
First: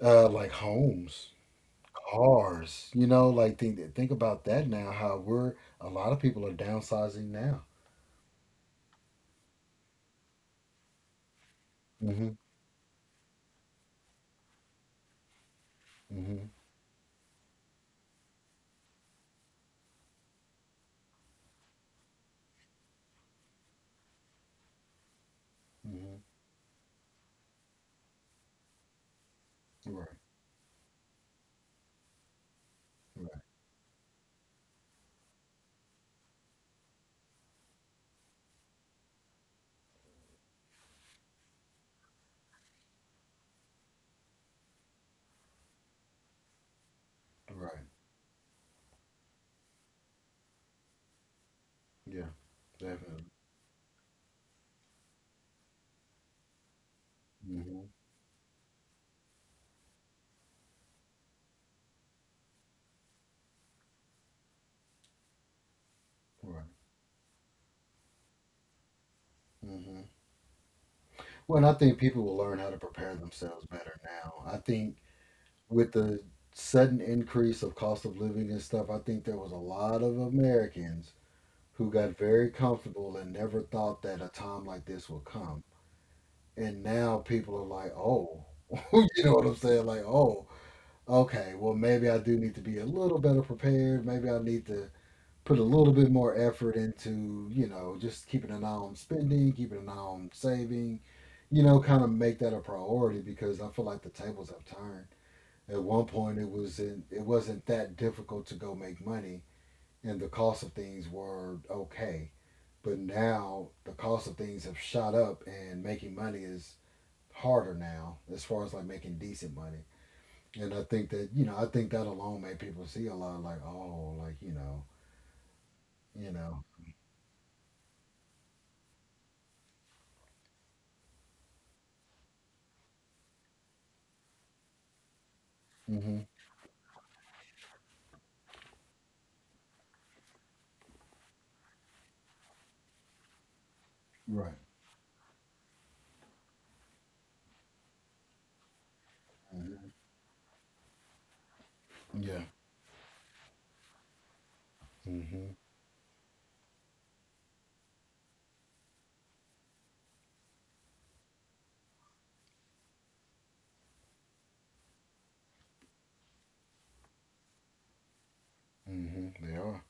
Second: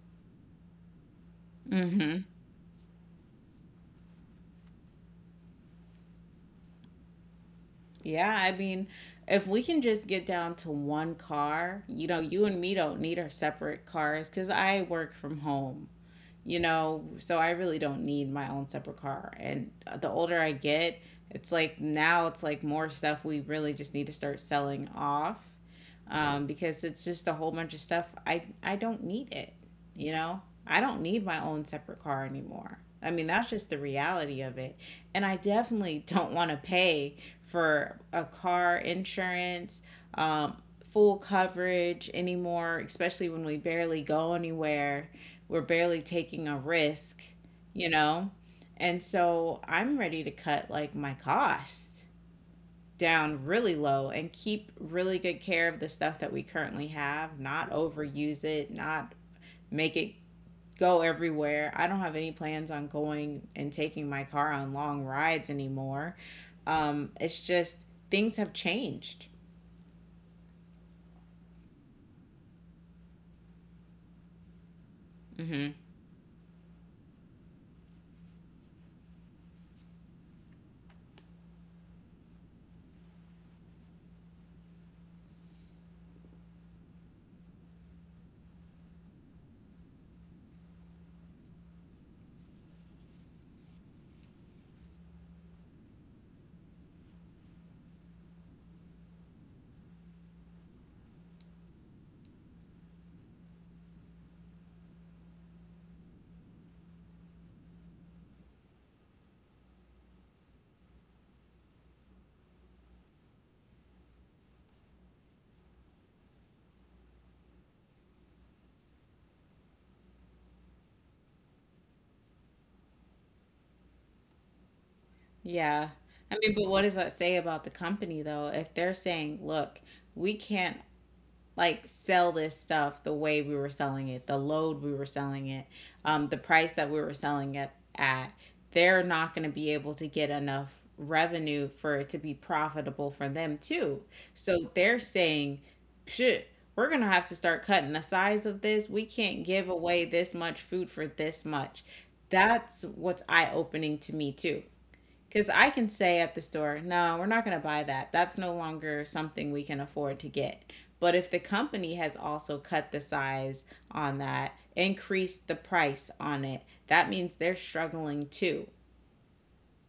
uh, like homes,
Mhm.
cars. You know, like think think about that now. How we're, a lot of people are downsizing now.
Yeah, I mean, if we can just get down to one car, you know,
Mm-hmm.
you and me don't need our separate cars because I work from home.
Mm-hmm.
You know, so I really don't need my own separate car. And the older I get, it's like now it's like more stuff we really just need to start selling off,
Mm-hmm.
um, because it's just a whole bunch of stuff I, I don't need it,
Right.
you know? I don't need my own separate car anymore. I mean,
Right.
that's just the reality of it. And I definitely don't want to pay for a car insurance, um, full coverage anymore, especially when we barely go anywhere. We're barely taking a risk,
Right.
you know? And so I'm ready to cut like my cost
Yeah. Definitely.
down really low and keep really good care of the stuff that we currently have, not
Mm-hmm.
overuse it, not make it go everywhere. I don't have any plans on going and taking my car on long rides anymore.
Right.
Um, it's just things have changed.
Mm-hmm. Well, and I think people will learn how to prepare themselves better now. I think
Hmm.
with the sudden increase of cost of living and stuff, I think there was a lot of Americans who got very comfortable and never thought that a time like this would come. And now people are like, oh, you know what I'm saying? Like, oh, okay, well, maybe I do need to be a little better prepared. Maybe I need to put a little bit more effort into, you know, just keeping an eye on spending, keeping an eye on saving, you know, kind of make that a priority because I feel like the tables have turned. At one point, it was in, it wasn't that difficult to go make money, and the cost of things were okay. But now the cost of things have shot up, and making money is harder now as far as like making decent money. And I think that you know, I think that alone made people see a lot like, oh, like you know,
Yeah.
you
I mean,
know,
but what does that say about the company though? If they're saying, look, we can't like sell this stuff the way we were selling it, the load we were selling it,
mm-hmm.
um, the price that we were selling it at, they're not going to be able to get enough revenue for it to be profitable for them too.
Right.
So they're saying, shit, we're going to have to start cutting the size of this. We can't give
Mm-hmm.
away this much food for this much.
Yeah.
That's what's eye opening to me too.
Mm-hmm.
Because I can say at the store, no, we're not going to buy that. That's no longer something we can afford to get. But if the company has also cut the size on that, increased the price on it, that means they're struggling too,
Mm-hmm. They are.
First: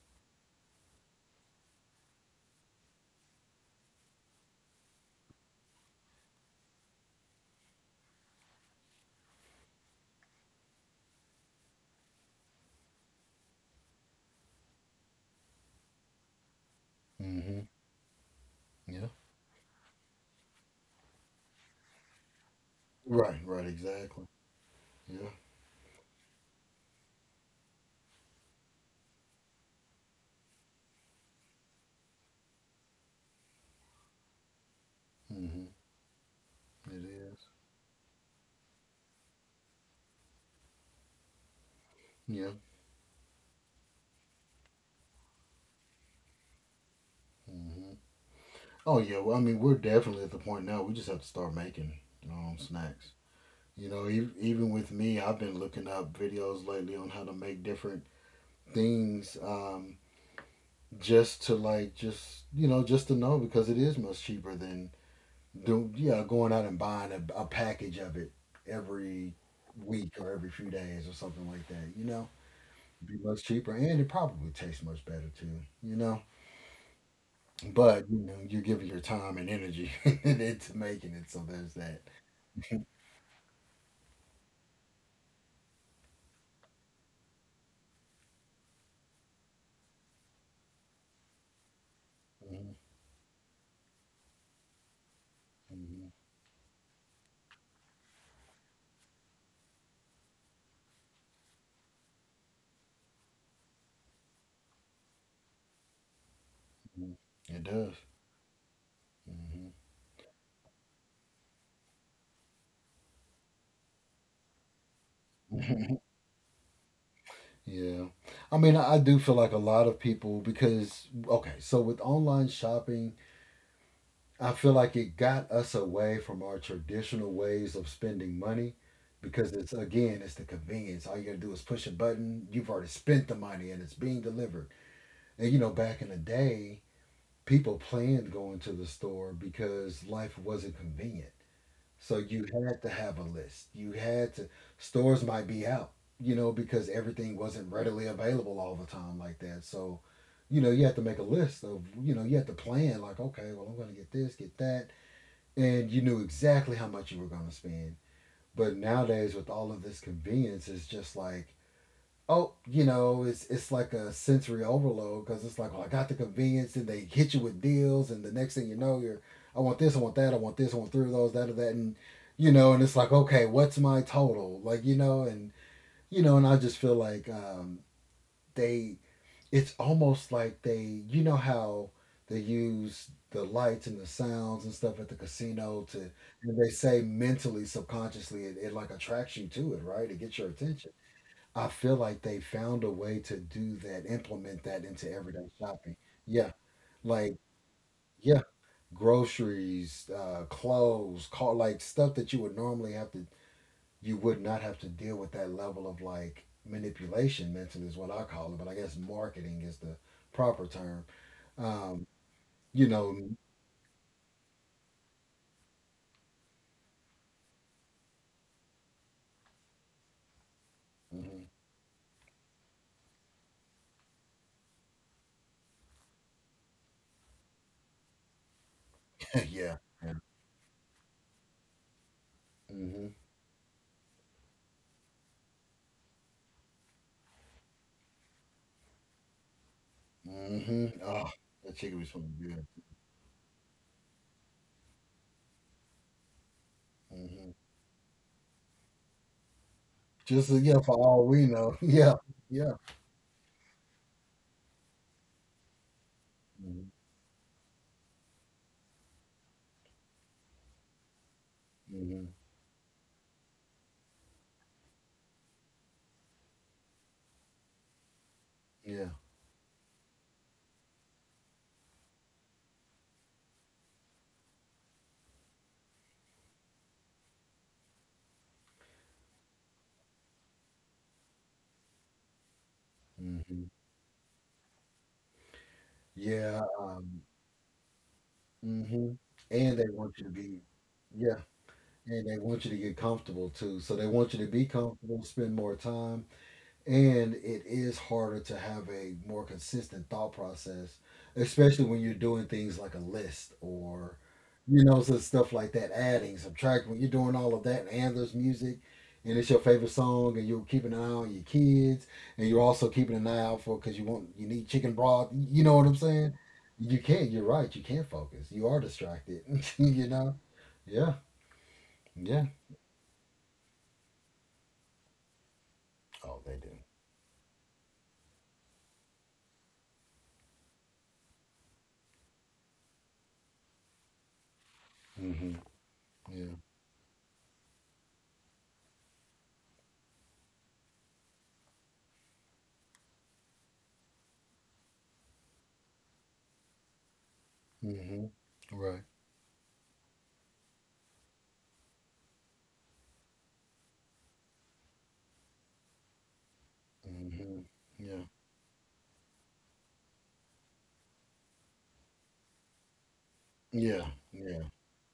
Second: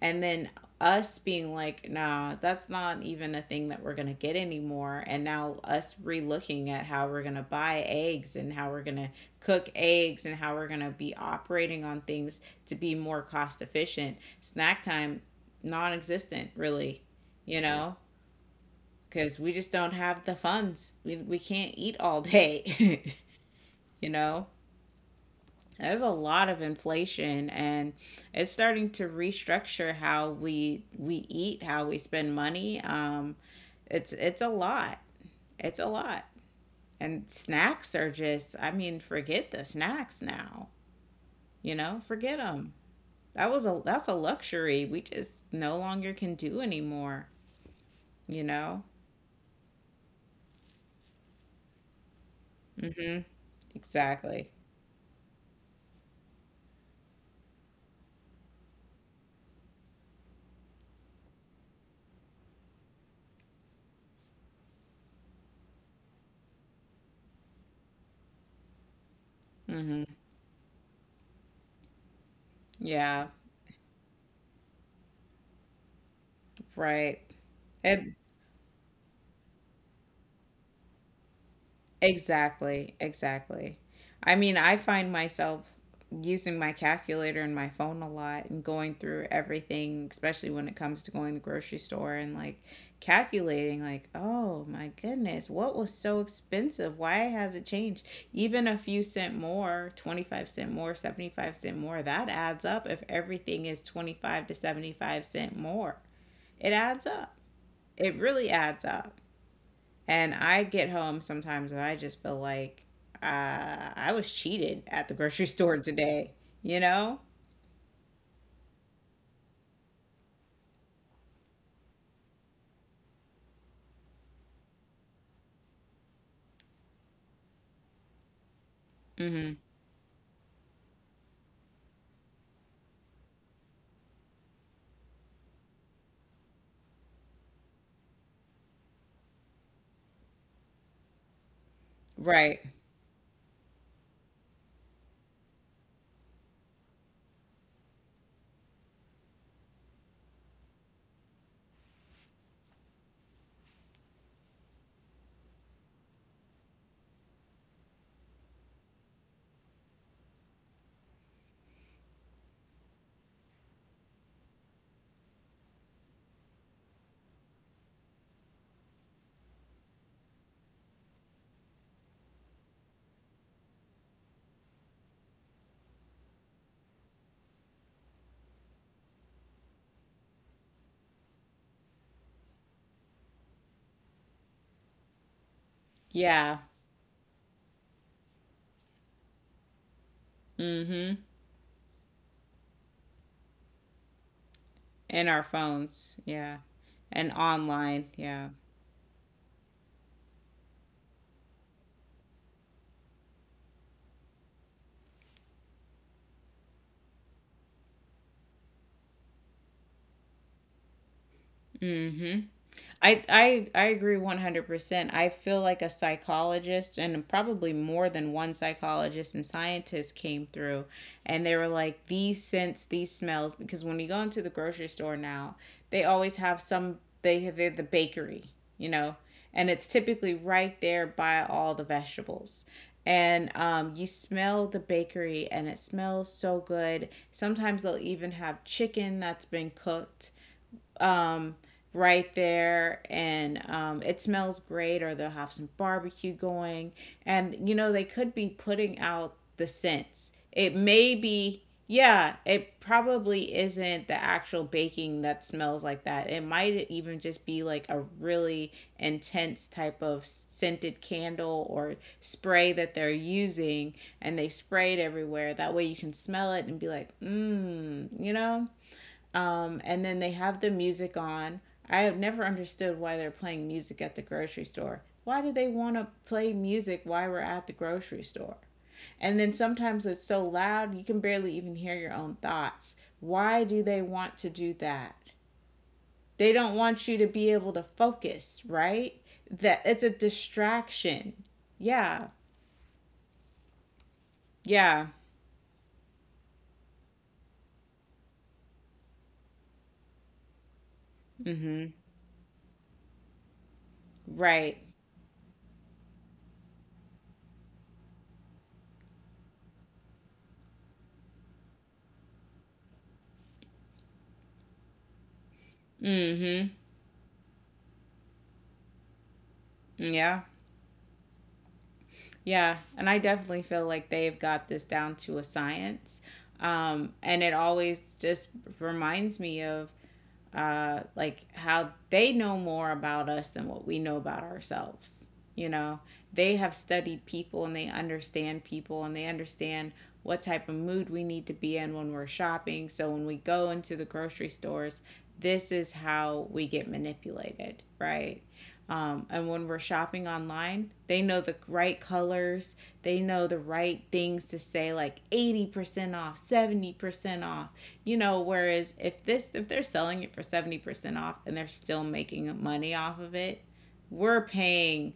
and then us being like, nah, that's not even a thing that we're going to get anymore, and now us relooking at how we're going to buy eggs and how we're going to cook eggs and how we're going to be operating on things to be more cost efficient. Snack time non-existent, really, you
Mm-hmm.
know,
Yeah.
because we just don't have the funds. We, we can't eat all day.
Right. Right.
You
Exactly.
know,
Yeah.
there's a lot of inflation, and it's starting to restructure how we we eat, how we spend money. Um it's it's a lot.
Mm-hmm.
It's a lot.
It
And
is.
snacks are just, I mean, forget the snacks now. You know, forget
Yeah.
them. That was a that's a luxury we just no longer can do anymore,
Mm-hmm.
you know?
Oh yeah, well, I mean, we're definitely at the point now. We just have to start making um, snacks.
Mhm.
You know, e-
Exactly.
even with me, I've been looking up videos lately on how to make different things, um, just to like, just you know, just to know because it is much cheaper than do yeah going out and buying a, a package of it every
Mhm.
week or every few days or something like that. You know, be
Yeah,
much cheaper and it probably tastes much better too. You know,
right. It
but you know, you're giving your time and energy into making it, so there's that. Mhm,
Exactly, exactly. I mean, I find myself using my calculator and my phone a lot and going through everything, especially when it comes to going to the grocery store and like calculating, like, oh my goodness, what was
mhm,
so expensive? Why has it changed? Even a few cent more, twenty-five cent more, seventy-five cent more, that adds up if everything is twenty-five to seventy-five cent more. It adds
mhm.
up.
It does.
It really adds up.
Hmm.
And I get home sometimes and I just feel like uh, I was cheated at the grocery store today, you know?
yeah. I mean, I I do feel like a lot of people, because, okay, so with online shopping, I feel like it got us away from our traditional ways of spending money
Mm-hmm.
because it's, again, it's the convenience. All you got to do is push a button. You've already spent the money and it's being delivered. And, you know, back in the day, people planned going to the store because life wasn't convenient. So you
Right.
had to have a list. You had to stores might be out, you know, because everything wasn't readily available all the time like that. So, you know, you had to make a list of, you know, you had to plan like, okay, well, I'm going to get this, get that, and you knew exactly how much you were going to spend. But nowadays with all of this convenience, it's just like oh, you know, it's it's like a sensory overload because it's like, well, I got the convenience, and they hit you with deals, and the next thing you know, you're, I want this, I want that, I want this, I want three of those, that or that, and you know, and it's like, okay, what's my total? Like, you know, and you know, and I just feel like um, they, it's almost like they, you know, how they use the lights and the sounds and stuff at the casino to,
Yeah.
and they say mentally, subconsciously, it, it like attracts you to it, right? It gets your attention.
Mm-hmm.
I feel like they found a way to do that, implement that into
And our
everyday shopping.
phones.
Yeah,
Yeah. And
like
online.
yeah,
Yeah.
groceries, uh, clothes, car, like stuff that you would normally have to, you would not have to deal with that level of like manipulation mentally is what I call it, but I guess marketing is the proper term. Um,
Mm-hmm.
you know,
I I I agree one hundred percent. I feel like a psychologist and probably more than one psychologist and scientist came through, and
mhm.
they were like, these scents, these smells, because when you go into the grocery store now, they always have some, they they're the bakery, you know, and
yeah,
it's
yeah.
typically right there by all the vegetables.
Hmm.
And um, you smell the bakery and it smells so good. Sometimes they'll even have chicken that's been cooked,
Hmm. Oh,
um,
that chicken was
right
something good.
there, and um, it smells great, or they'll have some barbecue going,
Hmm.
and you know, they could be putting out the scents.
Just a
It
yeah, for
may
all we
be,
know. Yeah,
yeah,
yeah.
it probably isn't the actual baking that smells like that. It might
Hmm.
even just be like a really intense type of scented candle or
Hmm.
spray that they're using, and they spray it everywhere that way you can smell it and be like, mmm, you know.
Yeah.
um, and then they have the music on. I have never understood why they're playing music at the grocery store. Why do they want to play music while we're at the grocery store? And then sometimes it's so loud you can barely even hear your own thoughts. Why
Hmm.
do they want to do that? They
Yeah.
don't want you
Um,
to be able to focus,
hmm.
right? That,
And they
it's a
want you to be, yeah,
distraction. Yeah.
and they want you to get comfortable too. So they want you to be
Yeah.
comfortable, spend more time, and it is harder to have a more consistent thought process, especially
Mhm.
when you're doing things like a list or
Right.
you know so stuff like that, adding, subtracting. When you're doing all of that, and there's music, and it's your favorite song, and you're keeping an eye on your kids, and you're also keeping an eye out for because you want you need chicken broth. You know what I'm saying?
Mhm.
You can't. You're right. You can't focus. You are distracted. you know?
Yeah.
Yeah. Yeah.
Yeah, and I definitely feel like they've got this down to a science.
Oh, they
Um, and it always just reminds me of, uh, like how they know more about us than what we know about
do.
ourselves.
Hmm.
You know, they
Yeah.
have studied people, and they understand people, and they understand what type of mood we need to be in when we're shopping. So when we go into the grocery stores, this is how we get manipulated,
Hmm.
right?
Right.
Um, and when we're shopping online, they know the right colors, they know the right things to say, like eighty percent off, seventy percent
Hmm.
off. You
Yeah.
know, whereas if this if they're selling it for seventy percent off and they're still making money off of it,
Yeah,
we're
yeah.
paying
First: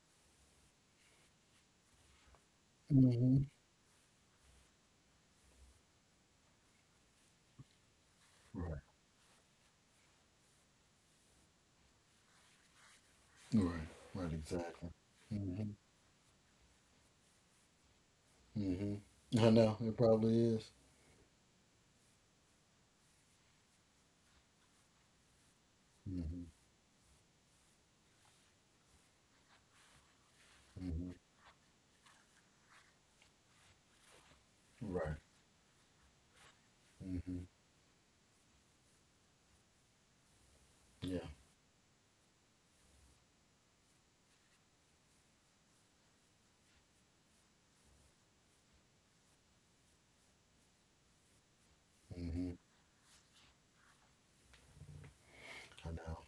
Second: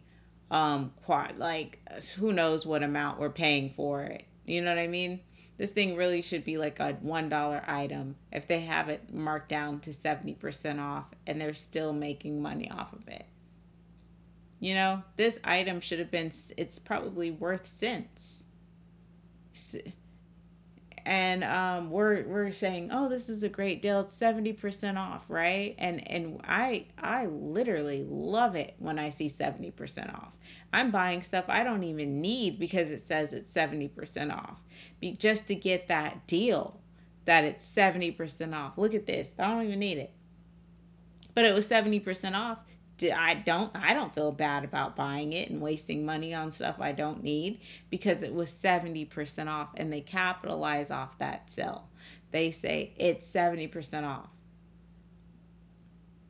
um quite like, who knows what amount we're
Hmm.
paying for it. You know what I mean? This thing really should be like a one dollar item if they
Right,
have it marked down to seventy percent off and they're still making money off of it.
right, right,
You
exactly.
know, this
Hmm.
item should have been, it's probably worth cents.
Hmm. I know, it probably is.
and um, we're we're saying, oh, this is a great deal. It's seventy percent off, right? And and
Hmm.
I I literally love it when I see seventy percent off. I'm
Hmm.
buying stuff I don't even need because it says it's seventy percent off, Be,
Right.
just to get that deal that
Hmm.
it's seventy percent off. Look at this. I don't even need it,
Yeah.
but it was seventy percent off. I don't I don't feel bad about buying it and wasting money on stuff I don't need because it was seventy percent off, and they capitalize off that sale. They
Hmm.
say it's seventy percent off.
I know.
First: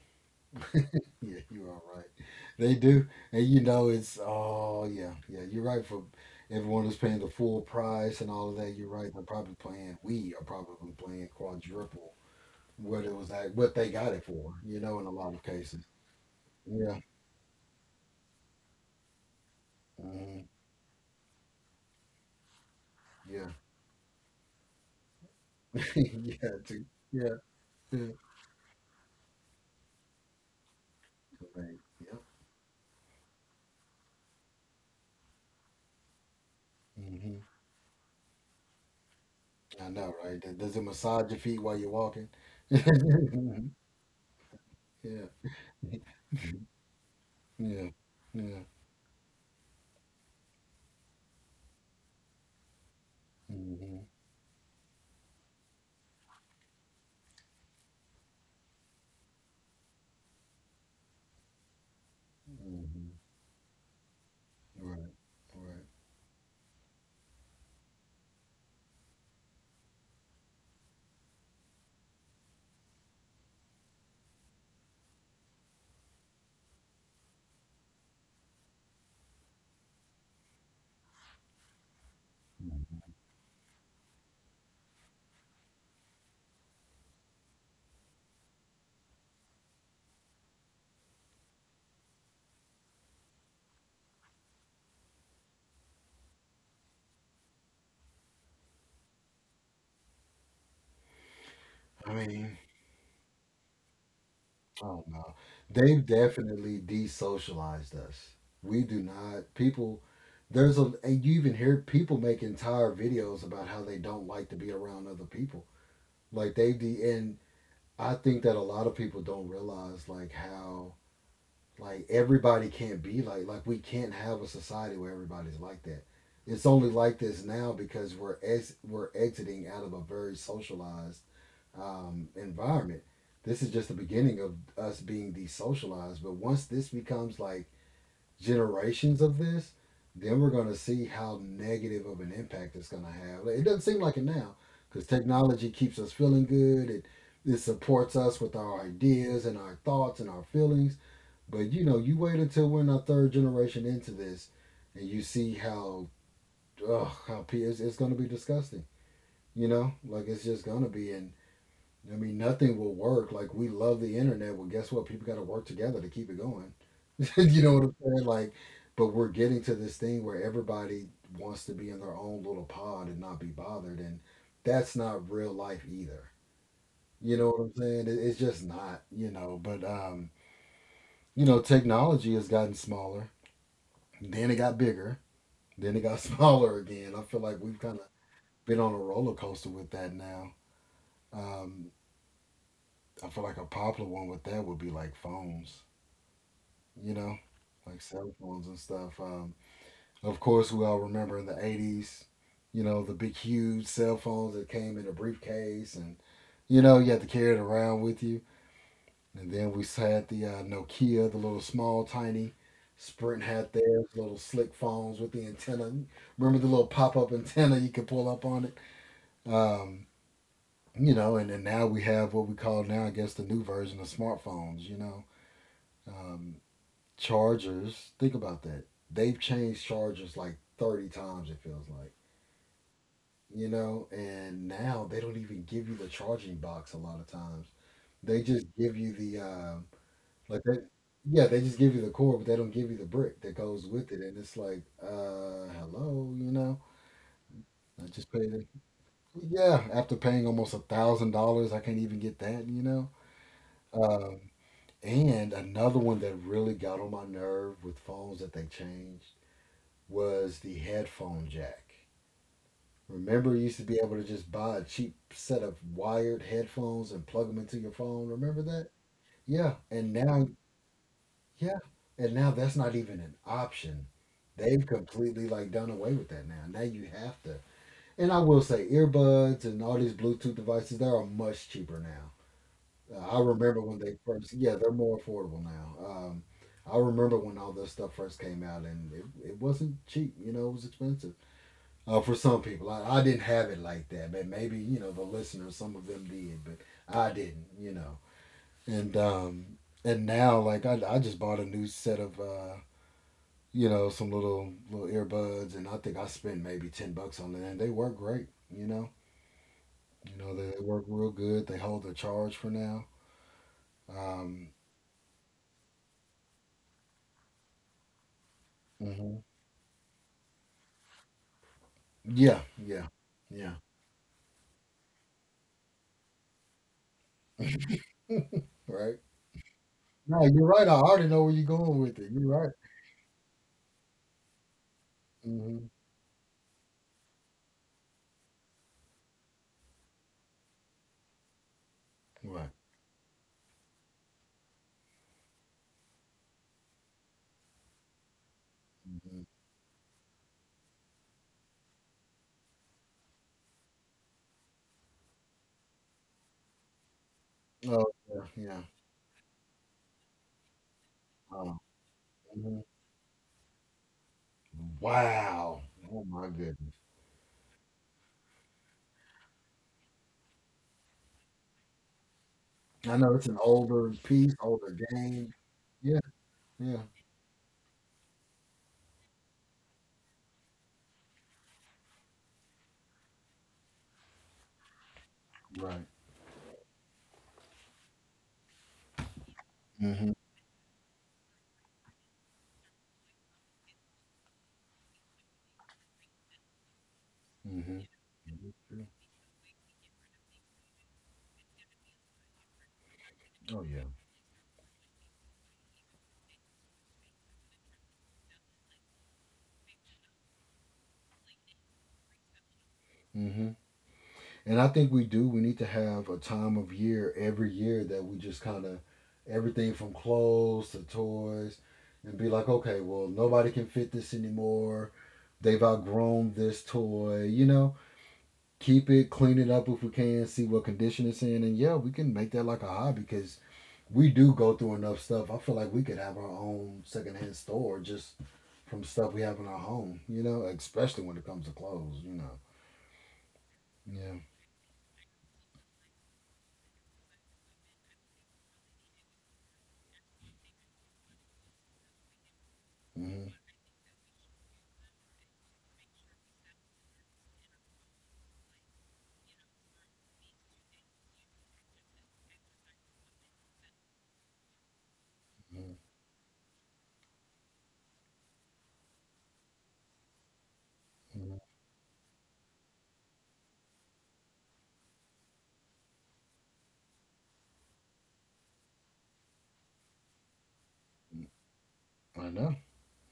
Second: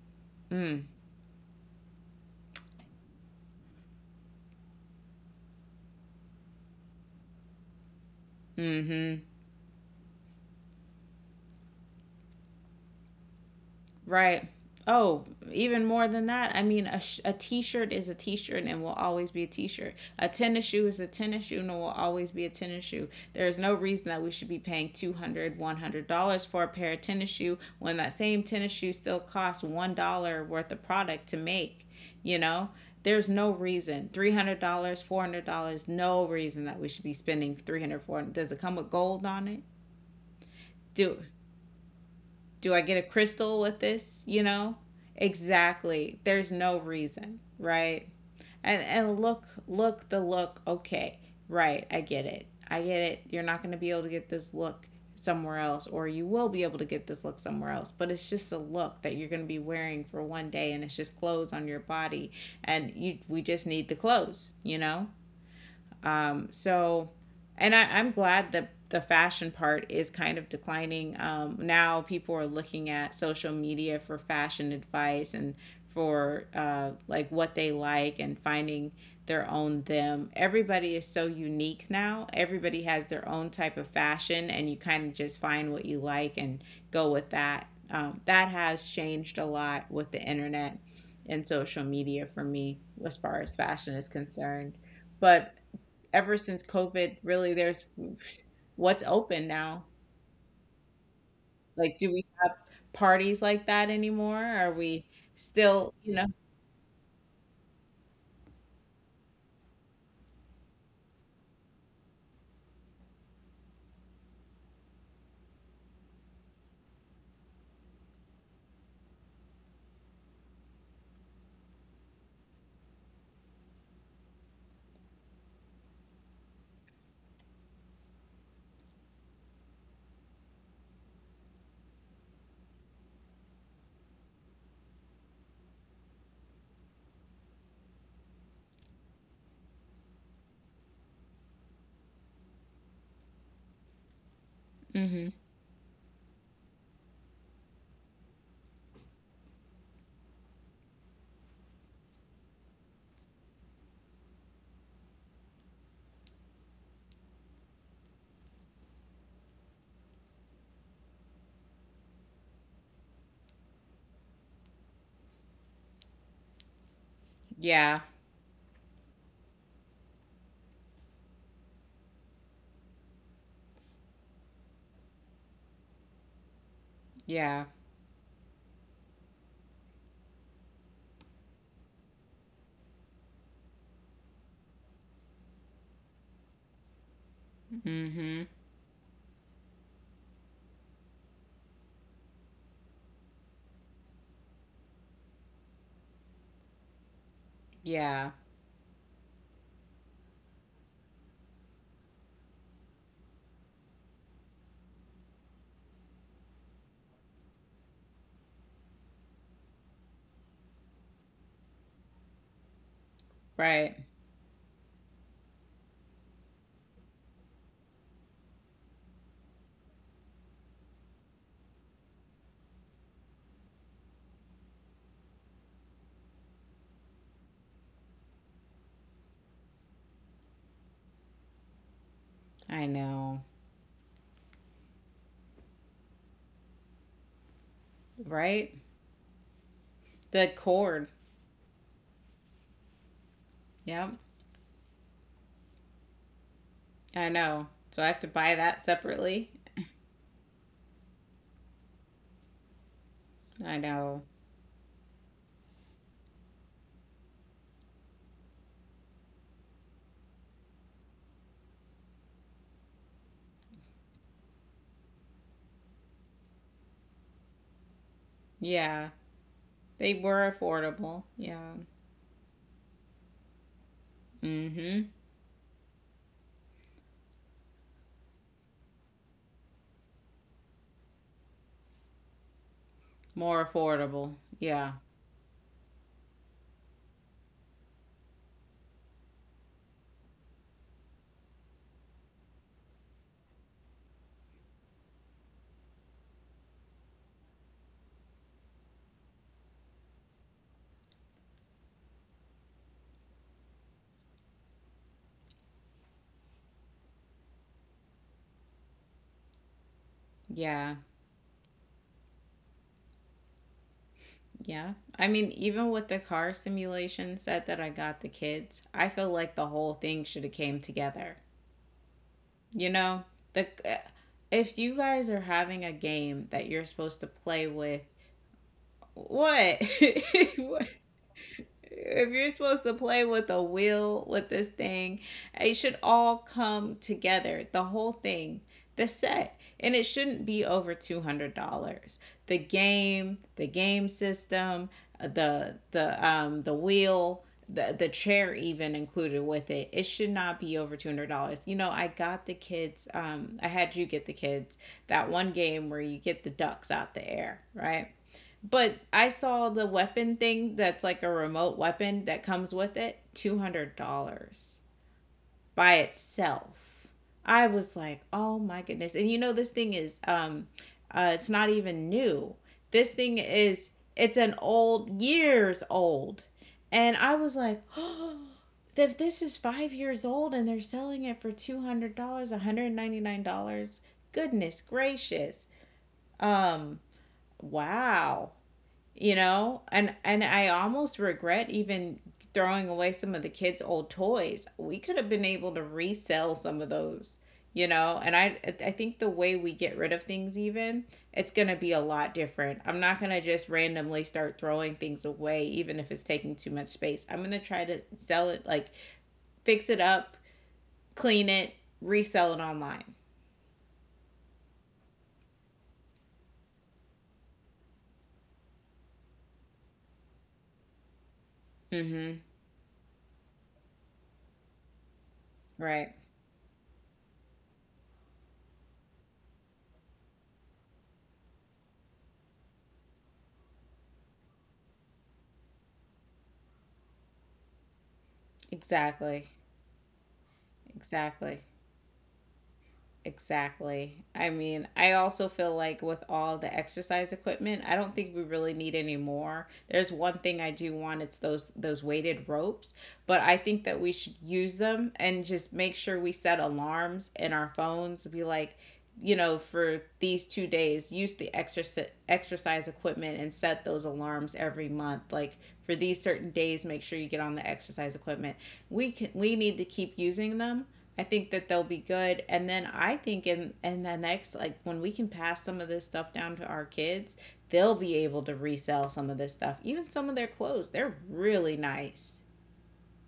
Mm,
Yeah, you are right. They do. And you know, it's, oh, yeah, yeah, you're right for everyone who's paying the full price and all of that. You're right.
mm-hmm.
They're probably playing, we are probably playing quadruple what it was like, what they got it
Right.
for, you know, in a
Oh,
lot of cases.
even more than that. I mean,
Yeah.
a, sh- a t shirt is a t shirt and will always be a t shirt. A
Hmm.
tennis shoe is a tennis shoe and will always be a tennis shoe. There
Yeah.
is no reason that we should be paying two hundred dollars, one hundred dollars
yeah,
for a
too.
pair of tennis
Yeah.
shoe when that same tennis shoe still costs one dollar worth of product to
Right.
make.
Yep.
You know, there's no reason. three hundred dollars, four hundred dollars, no reason that we should be
Hmm.
spending three hundred dollars, four hundred dollars. Does it come with gold on it?
I know, right? Does does it
Do
massage your feet while you're walking?
do I get a crystal with this? You know?
Yeah. Yeah.
Exactly. There's no reason,
Yeah.
right?
Yeah.
And and look, look the look. Okay. Right. I get it. I get it. You're not going to be
Hmm.
able to get this look somewhere else, or you will be able to get this look somewhere else, but it's just a look that you're going to be wearing for one day, and it's just clothes on your body, and
Hmm.
you we just need the clothes, you
Right.
know. um, so, and I, I'm glad that the fashion part is kind of declining. Um, now people are looking at social media for fashion advice and for, uh, like what they like, and finding their own them. Everybody is so unique now. Everybody
Right.
has their own type of fashion, and you kind of just find what you like and go with that. Um, that has changed a lot with the internet and social media for me as far as fashion is concerned. But ever since COVID, really, there's, what's open now? Like,
I
do we
mean,
have parties like that anymore? Are
I don't
we
know.
still,
They've
you know?
definitely desocialized us. We do not people. There's a and you even hear people make entire videos about how they don't like to be around other people. Like they de and I think that a lot of people don't realize like how like everybody can't be like like we can't have a society where everybody's like that. It's only like this now because we're ex- we're exiting out of a very socialized um, environment. This is just the beginning of us being desocialized. But once this becomes like generations of this, then we're going to see how negative of an impact it's going to have. Like, it doesn't seem like it now because
Hmm.
technology keeps us feeling good. It it supports us with our ideas and our thoughts and our feelings. But you know, you wait until we're in our third generation into this, and you see how ugh, how it's, it's gonna be disgusting. You know, like it's just gonna be, and I mean, nothing will work. Like we love the internet. Well, guess what? People got to work together to keep it going. you know what I'm
Yeah.
saying? Like, but we're getting to this thing where everybody wants to be in their own little pod and not be bothered, and that's not real life either. You know what
Yeah.
I'm saying? It, it's just not. You know, but um, you know, technology has gotten smaller. Then it got bigger. Then it got smaller again. I feel like we've kind of
Hmm.
been on a roller coaster with that now. Um, I feel like a popular one with that would be like phones, you know, like cell
Yeah.
phones and stuff. Um, of course, we all remember in the eighties, you know, the big, huge cell phones that came in a briefcase and, you know, you had to carry it around with you. And then we had the uh, Nokia, the little small, tiny. Sprint had
Right.
theirs, little slick phones with the antenna. Remember the little pop up antenna you could pull up on it? Um, you know, and, and now we have what we call now, I guess, the new version of smartphones, you know. Um, chargers, think about that. They've changed chargers like thirty times, it feels like,
I know.
you know, and now they don't even give you the charging box a lot of times. They just
Right?
give you the, uh,
The
like they,
cord.
yeah, they just give you the core, but they don't give you the brick that goes with
Yep.
it, and it's like, uh, hello, you know,
I know. So
I
I have to
just paid
buy
it.
that separately.
Yeah, after paying almost a thousand dollars, I can't even get that, you know.
I know.
Um, and another one that really got on my nerve with phones that they changed was the headphone jack. Remember, you used to be able to just buy a cheap set of wired headphones and plug them into your phone. Remember that?
Yeah.
Yeah, and
They
now
were affordable. Yeah.
yeah. And now that's not even an option.
mm
They've
hmm
completely like done away with that now. Now you have to. And I will say earbuds and all these Bluetooth devices, they are much cheaper now. Uh, I
More
remember when they
affordable.
first, yeah, they're
Yeah.
more affordable now. Um, I remember when all this stuff first came out and it, it wasn't cheap, you know, it was expensive. Uh, for some people, I, I didn't have it like that, but maybe, you know, the listeners, some of them did, but I didn't, you know. And, um, and now, like, I, I just bought a new set of, uh, you know, some little little earbuds, and I think I spent maybe ten bucks on it, and they work great. You know, you know they, they
Yeah.
work real good. They hold the charge for now. Um,
Yeah. I mean, even with the car simulation set that I got the kids, I feel
mhm.
like the whole thing should have came together.
Yeah,
You
yeah,
know, the
yeah.
eh, if you guys are having a game that you're supposed to play with,
Right.
what?
No, you're right.
What?
I already know where you're going with it.
If
You're
you're
right.
supposed to play with a wheel with this thing, it
Hmm.
should all come together, the whole thing, the set. And it shouldn't be over two hundred dollars. The
Right.
game, the game system, the the um the wheel, the the chair even
Hmm.
included with it. It should not be over two hundred dollars. You know, I got the kids um, I had you get the kids that one game where you get the ducks out the air,
Oh
right?
yeah, yeah.
But I saw the weapon thing that's like a
Oh,
remote weapon that comes
mhm.
with it, two hundred dollars
Wow.
by
Oh my goodness.
itself. I was like, "Oh my goodness." And you know this thing is um, uh it's not even new. This
I know
thing
it's an
is,
older
it's
piece,
an
older
old
game.
years
Yeah,
old.
yeah.
And I was like, "Oh, if this is five years old and they're selling it for two hundred dollars one hundred ninety-nine dollars goodness gracious."
Right.
Um wow, you know and
Hmm.
and i almost regret even throwing away some of the kids old toys. We could have been able to resell some of those, you
Hmm.
know. And i i think the way we get rid of things, even it's going to be a lot different. I'm not going to just
Oh yeah.
randomly start throwing things away even if it's taking too much space. I'm going to try to sell it, like fix it up, clean it, resell it online.
Hmm. And I think we do. We need to have a time of year every year that we just kind of everything from clothes to toys and
Mhm.
be like, okay, well, nobody can fit this anymore. They've
Right.
outgrown this toy, you know? Keep it, clean it up if we can, see what condition it's in. And yeah, we can make that like a hobby because we do go through enough stuff. I feel like we could have our own secondhand store just from stuff we
Exactly.
have in our home, you know? Especially when it comes
Exactly.
to clothes, you know?
Exactly.
Yeah.
I mean, I also feel like with all the exercise equipment, I don't think we really need any more. There's one thing I do want, it's those those weighted ropes, but
Hmm.
I think that we should use them and just make sure we set alarms in our phones to be like, you know, for these two days, use the exercise exercise equipment and set those alarms every month. Like
Hmm.
for these certain days, make sure you get on the exercise equipment. We can we need to keep using them. I think
Hmm.
that they'll be good. And then I think in in the next, like, when we can pass some of this stuff down to our kids, they'll be able to resell some of this stuff. Even some of their clothes, they're really nice.
I know.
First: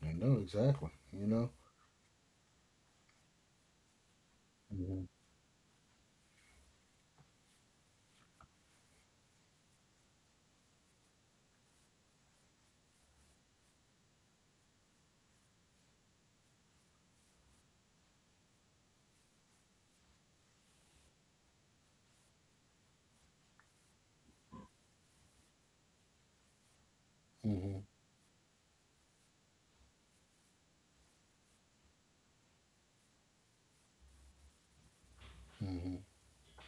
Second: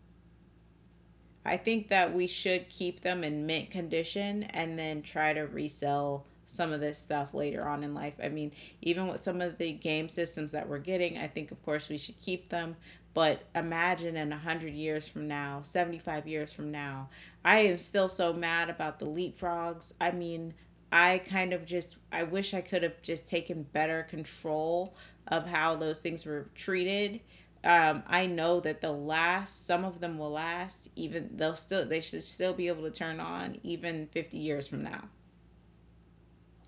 I know exactly. You know.
I think that we should keep them in mint condition and then
Mhm.
try to resell some of this stuff later on in life. I mean, even with some of the game systems that we're getting, I think of course we should keep them. But imagine in one hundred years from now, seventy-five years from now. I am still so mad about the leapfrogs. I mean, I kind of just, I wish I could have just taken better control of how those things were treated.
Mhm.
um, I know that they'll last. Some of them will last. Even they'll still they should still be able to turn on even fifty years from now.
Mhm.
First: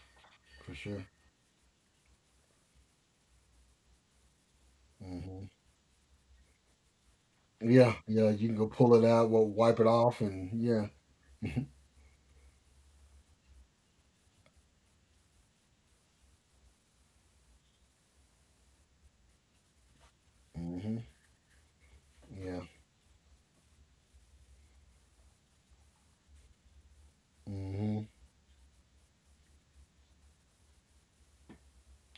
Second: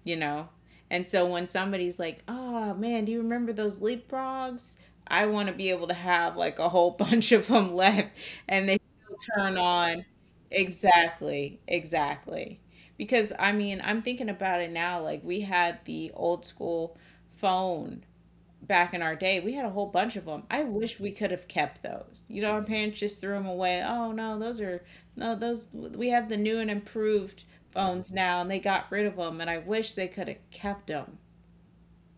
You know.
For sure.
And so when somebody's like, "Oh man, do you remember those leapfrogs?" I want
Mhm.
to be able to have like a whole bunch of them
Yeah.
left,
Yeah. You can go
and they
pull it
still
out. Well,
turn
wipe it
on.
off, and yeah.
Exactly. Exactly. Because I mean, I'm thinking about it now. Like we had the old school phone back in our day, we had a whole bunch of them. I
Mhm.
wish we could have kept those. You know,
Yeah.
our parents just threw them away. Oh no, those are no those. We have the new and improved
Mhm.
phones now, and they got rid of them. And I wish they could have kept them.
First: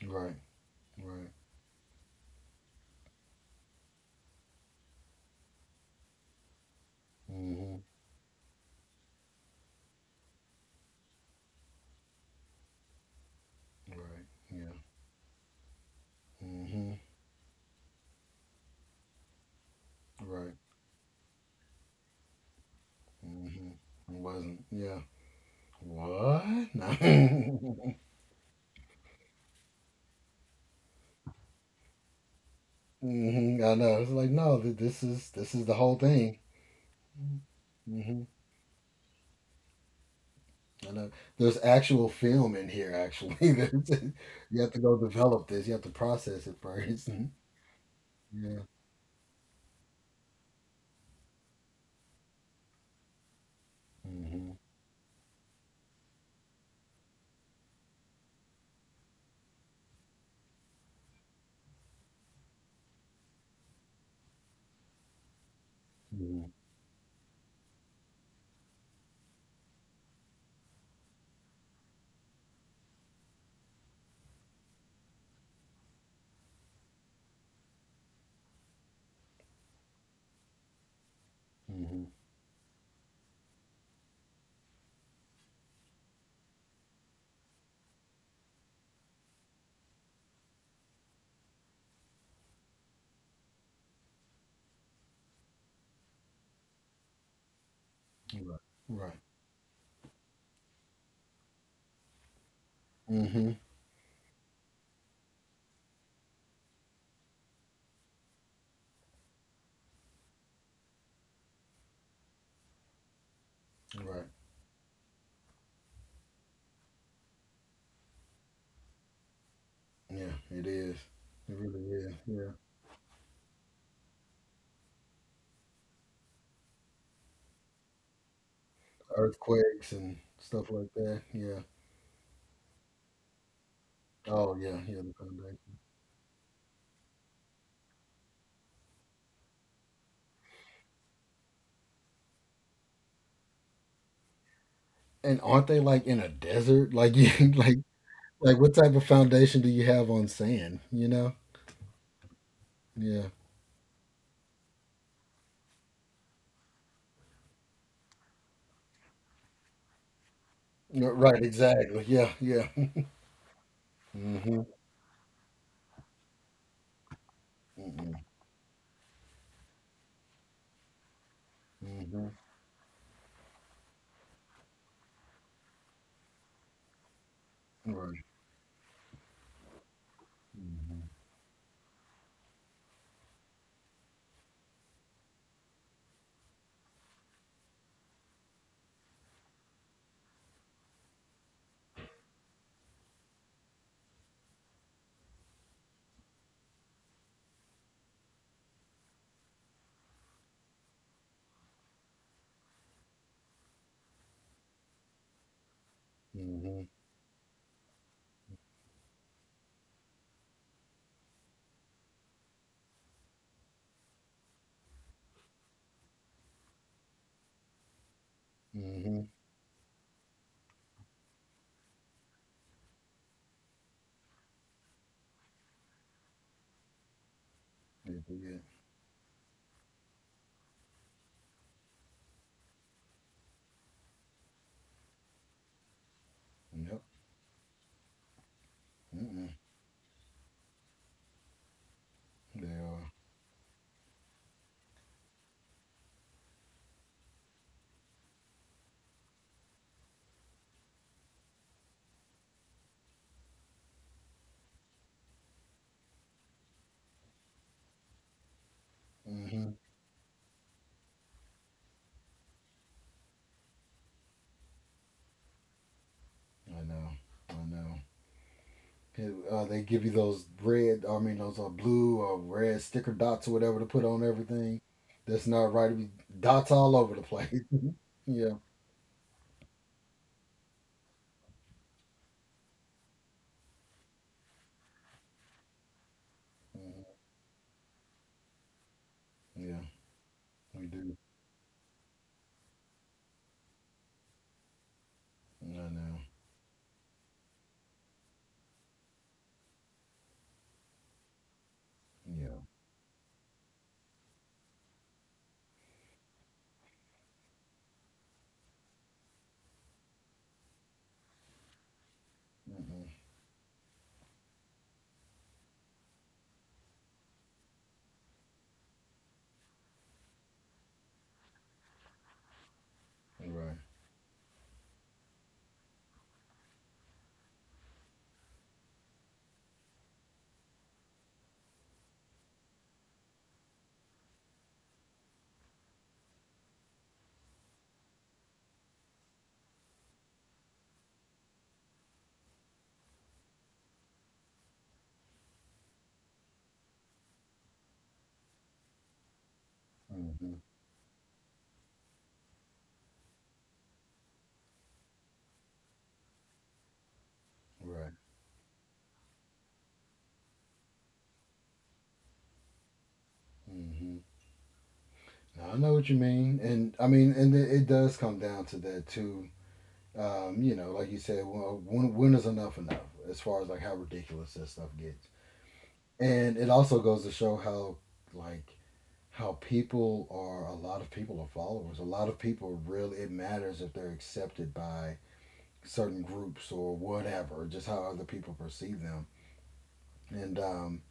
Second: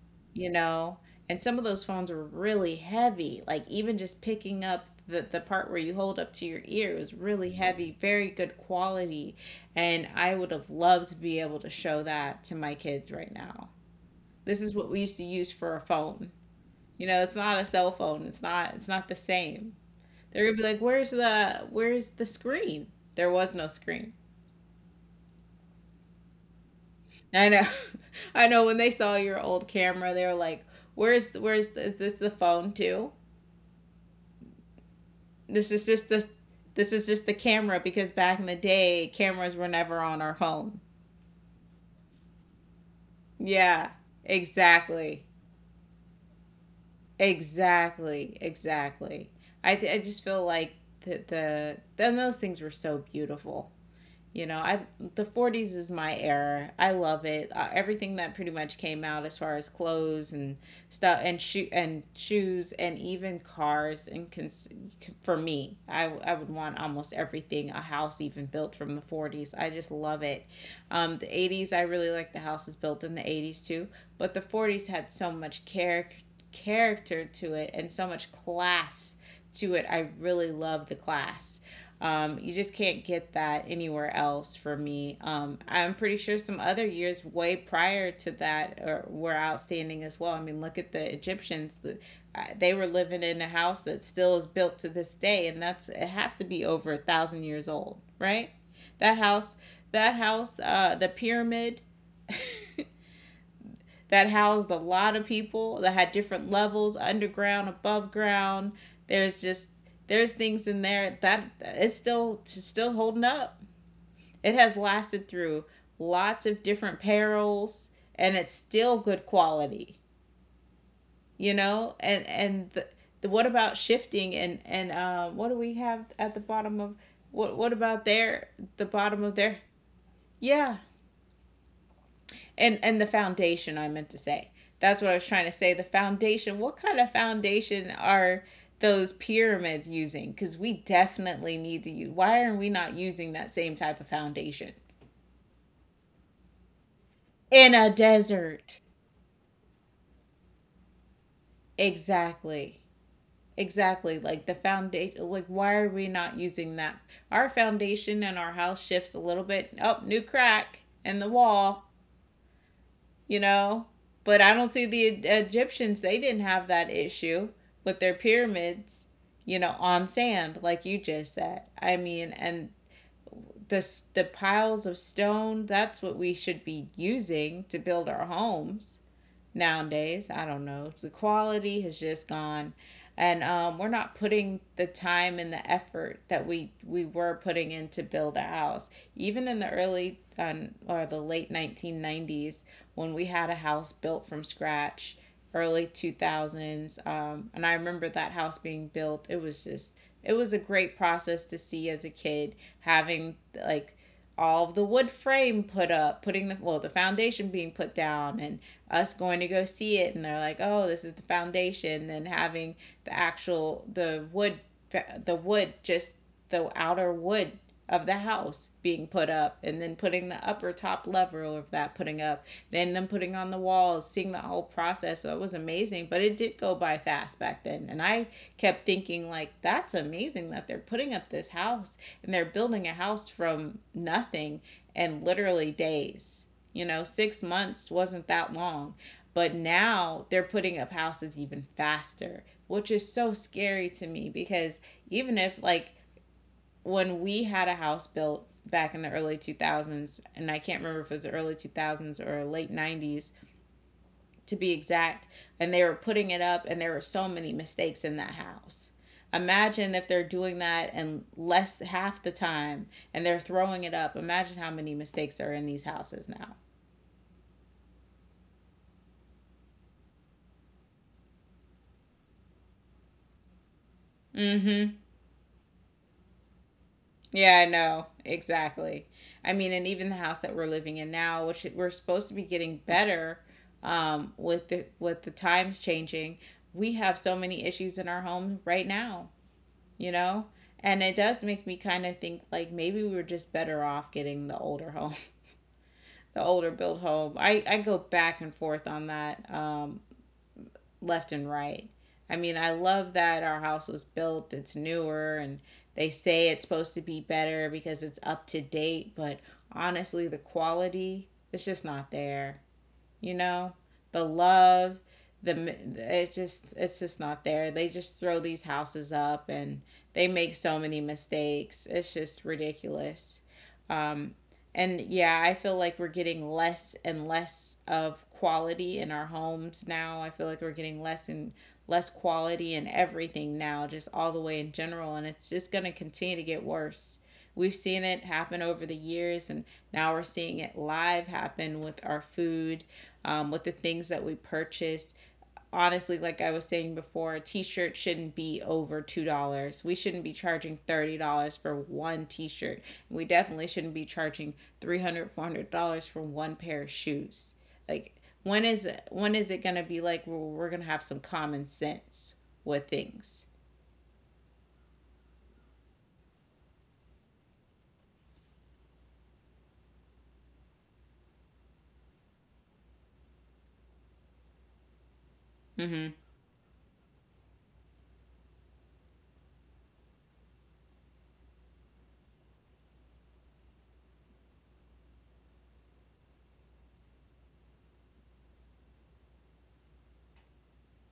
Right.
You know,
Right.
and some of those phones were really heavy. Like even just picking up the the part where you hold up to your ear was really
Mhm.
heavy. Very good quality, and I would have loved to be able to show that to my kids right now.
Right.
This
Yeah.
is what we used to use for a phone,
Mhm.
you know, it's not a cell phone. It's not it's not the same. They're
Right.
gonna be like, "Where's the where's the screen?" There was no
Mhm. It
screen.
wasn't. Yeah. What?
I
No.
know. I know when they saw your old camera, they were like, "Where's the, where's the, is this the phone too?"
Mhm. I know. It's like no. th- This is this is
This
the
is
whole
just this
thing.
this is just the camera because back in the day cameras were never on our phone.
I know. There's actual film in here, actually.
Yeah,
There's- you have to go
exactly.
develop this. You have to process it first. Yeah.
Exactly. Exactly. I, th- I just feel like the, the then those things were so beautiful, you
Mm-hmm.
know. I The forties is my era. I love it. Uh, everything that pretty much came out as far as clothes and stuff and shoe and shoes and even cars and cons- for me, I, I
Hmm.
would want almost everything, a house even built from the forties. I just love it. Um, the eighties, I really like the houses built in the eighties too, but the forties had so much character character to it and so much class to it. I really love the class.
Hmm.
Um, you just can't get that anywhere else for me. Um, I'm pretty sure some other years way prior to that are, were outstanding as well. I mean, look at the Egyptians. The, uh, they were living in a house that still is built to this day, and that's, it has to be over a thousand years old, right?
Right.
That
Right.
house, that house, uh, the pyramid
Hmm.
that housed a lot of people that had different levels, underground, above ground. There's just, there's things in there that it's still still holding up.
Right.
It has lasted through lots of different perils, and it's still good quality.
Yeah, it is.
You
It really
know.
is.
and
Yeah.
and the, the what about shifting and and uh, what do we have at the bottom of, what what about their, the bottom of their,
Earthquakes and stuff
yeah,
like that. Yeah.
and and the foundation, I meant to say.
Oh, yeah. Yeah,
That's what
the
I was trying to say.
foundation.
The foundation. What kind of foundation are those pyramids using? Because we definitely need to use. Why are we not using that same type of foundation
And aren't they like in a desert? Like you
in
like
a
like what
desert?
type of foundation do you have on sand, you know?
Exactly.
Yeah.
Exactly. Like the foundation. Like why are we not using that? Our foundation and our house shifts a little bit. Oh, new crack in the
Right,
wall.
exactly. Yeah, yeah.
You know? But I
Hmm.
don't see the E- Egyptians, they didn't have that issue with their pyramids, you know, on sand, like you just said. I mean,
Hmm.
and the, the piles of stone, that's what we should be using to build
Hmm.
our homes nowadays. I don't know.
Mm-hmm.
The quality has just gone, and um, we're not putting the time and the effort that we we were putting in to build a house. Even in the early um, or the late nineteen nineties, when we had a house built from scratch, early two thousands, um, and I remember that house being built. It was just, it was a great process to see as a kid, having, like, all of the wood frame put up, putting the well,
Mm-hmm.
the foundation being put down and us going to go see it, and they're like, "Oh, this is the foundation." Then having the actual the wood the wood just the outer wood of the house being
Mm-hmm.
put up, and then putting the upper top level of that putting up, then them putting on the walls, seeing the whole process. So it was amazing, but it did go by fast back then. And
They
I
did.
kept thinking like that's amazing that they're putting up this house and they're building a house from nothing, in literally days. You know,
Yep.
six months wasn't that long.
Mm-mm.
But now they're putting up houses even faster,
They
which is
are.
so scary to me because even if, like, when we had a house built back in the early two thousands, and I can't remember if it was the early two thousands or late nineties to be exact, and they were putting it up, and there were so many mistakes in that house.
Mm-hmm.
Imagine if they're doing that and less half the time and they're throwing it up. Imagine how many mistakes are in these houses now.
I know. I know. Here, Uh, they give you those red, I mean those uh, blue or red sticker dots or whatever to put on
Mm
everything.
hmm.
That's not right. We dots all over the
Yeah,
place.
I know.
Yeah.
Exactly. I mean, and even the house that we're living in now, which we're supposed to be getting better um, with the with the times changing, we
Mhm.
have so many issues in our home right now,
Yeah.
you know?
We
And it
do.
does make me kind of think like maybe we were just better off getting the older home,
I know.
the older built home. I, I go back and forth on that. Um, left and right. I mean,
Yeah.
I love that our house was built, it's newer, and they say it's supposed to be better because it's up to date, but honestly, the quality, it's just not there,
Mm-hmm.
you know, the love, the it's just it's just not there. They just throw these houses up and they make so many mistakes. It's just ridiculous.
Right.
Um, and yeah, I feel like we're getting less and less of quality in our homes now. I feel like we're getting less and less quality in everything now, just all the way in general. And it's just going to continue to get worse. We've seen it happen over the years, and now we're seeing it live happen with our food, um, with the things that we purchased. Honestly, like I was saying before, a t shirt shouldn't be over two dollars. We shouldn't be
Mm-hmm.
charging thirty dollars for one t shirt. We definitely shouldn't be charging three hundred dollars four hundred dollars for one pair of shoes.
Right.
Like, when is when is it gonna be like, well, we're gonna have some common sense with things?
Mm-hmm. I know what you mean, and I mean, and it, it does come down to that too. um, you know, like you said, well, when, when is enough enough as far as like how ridiculous this stuff gets.
Mm-hmm.
And it also goes to show how like how people are. A lot of people are followers. A lot of people really it matters if they're accepted by certain groups or whatever, just how other people perceive them. And um,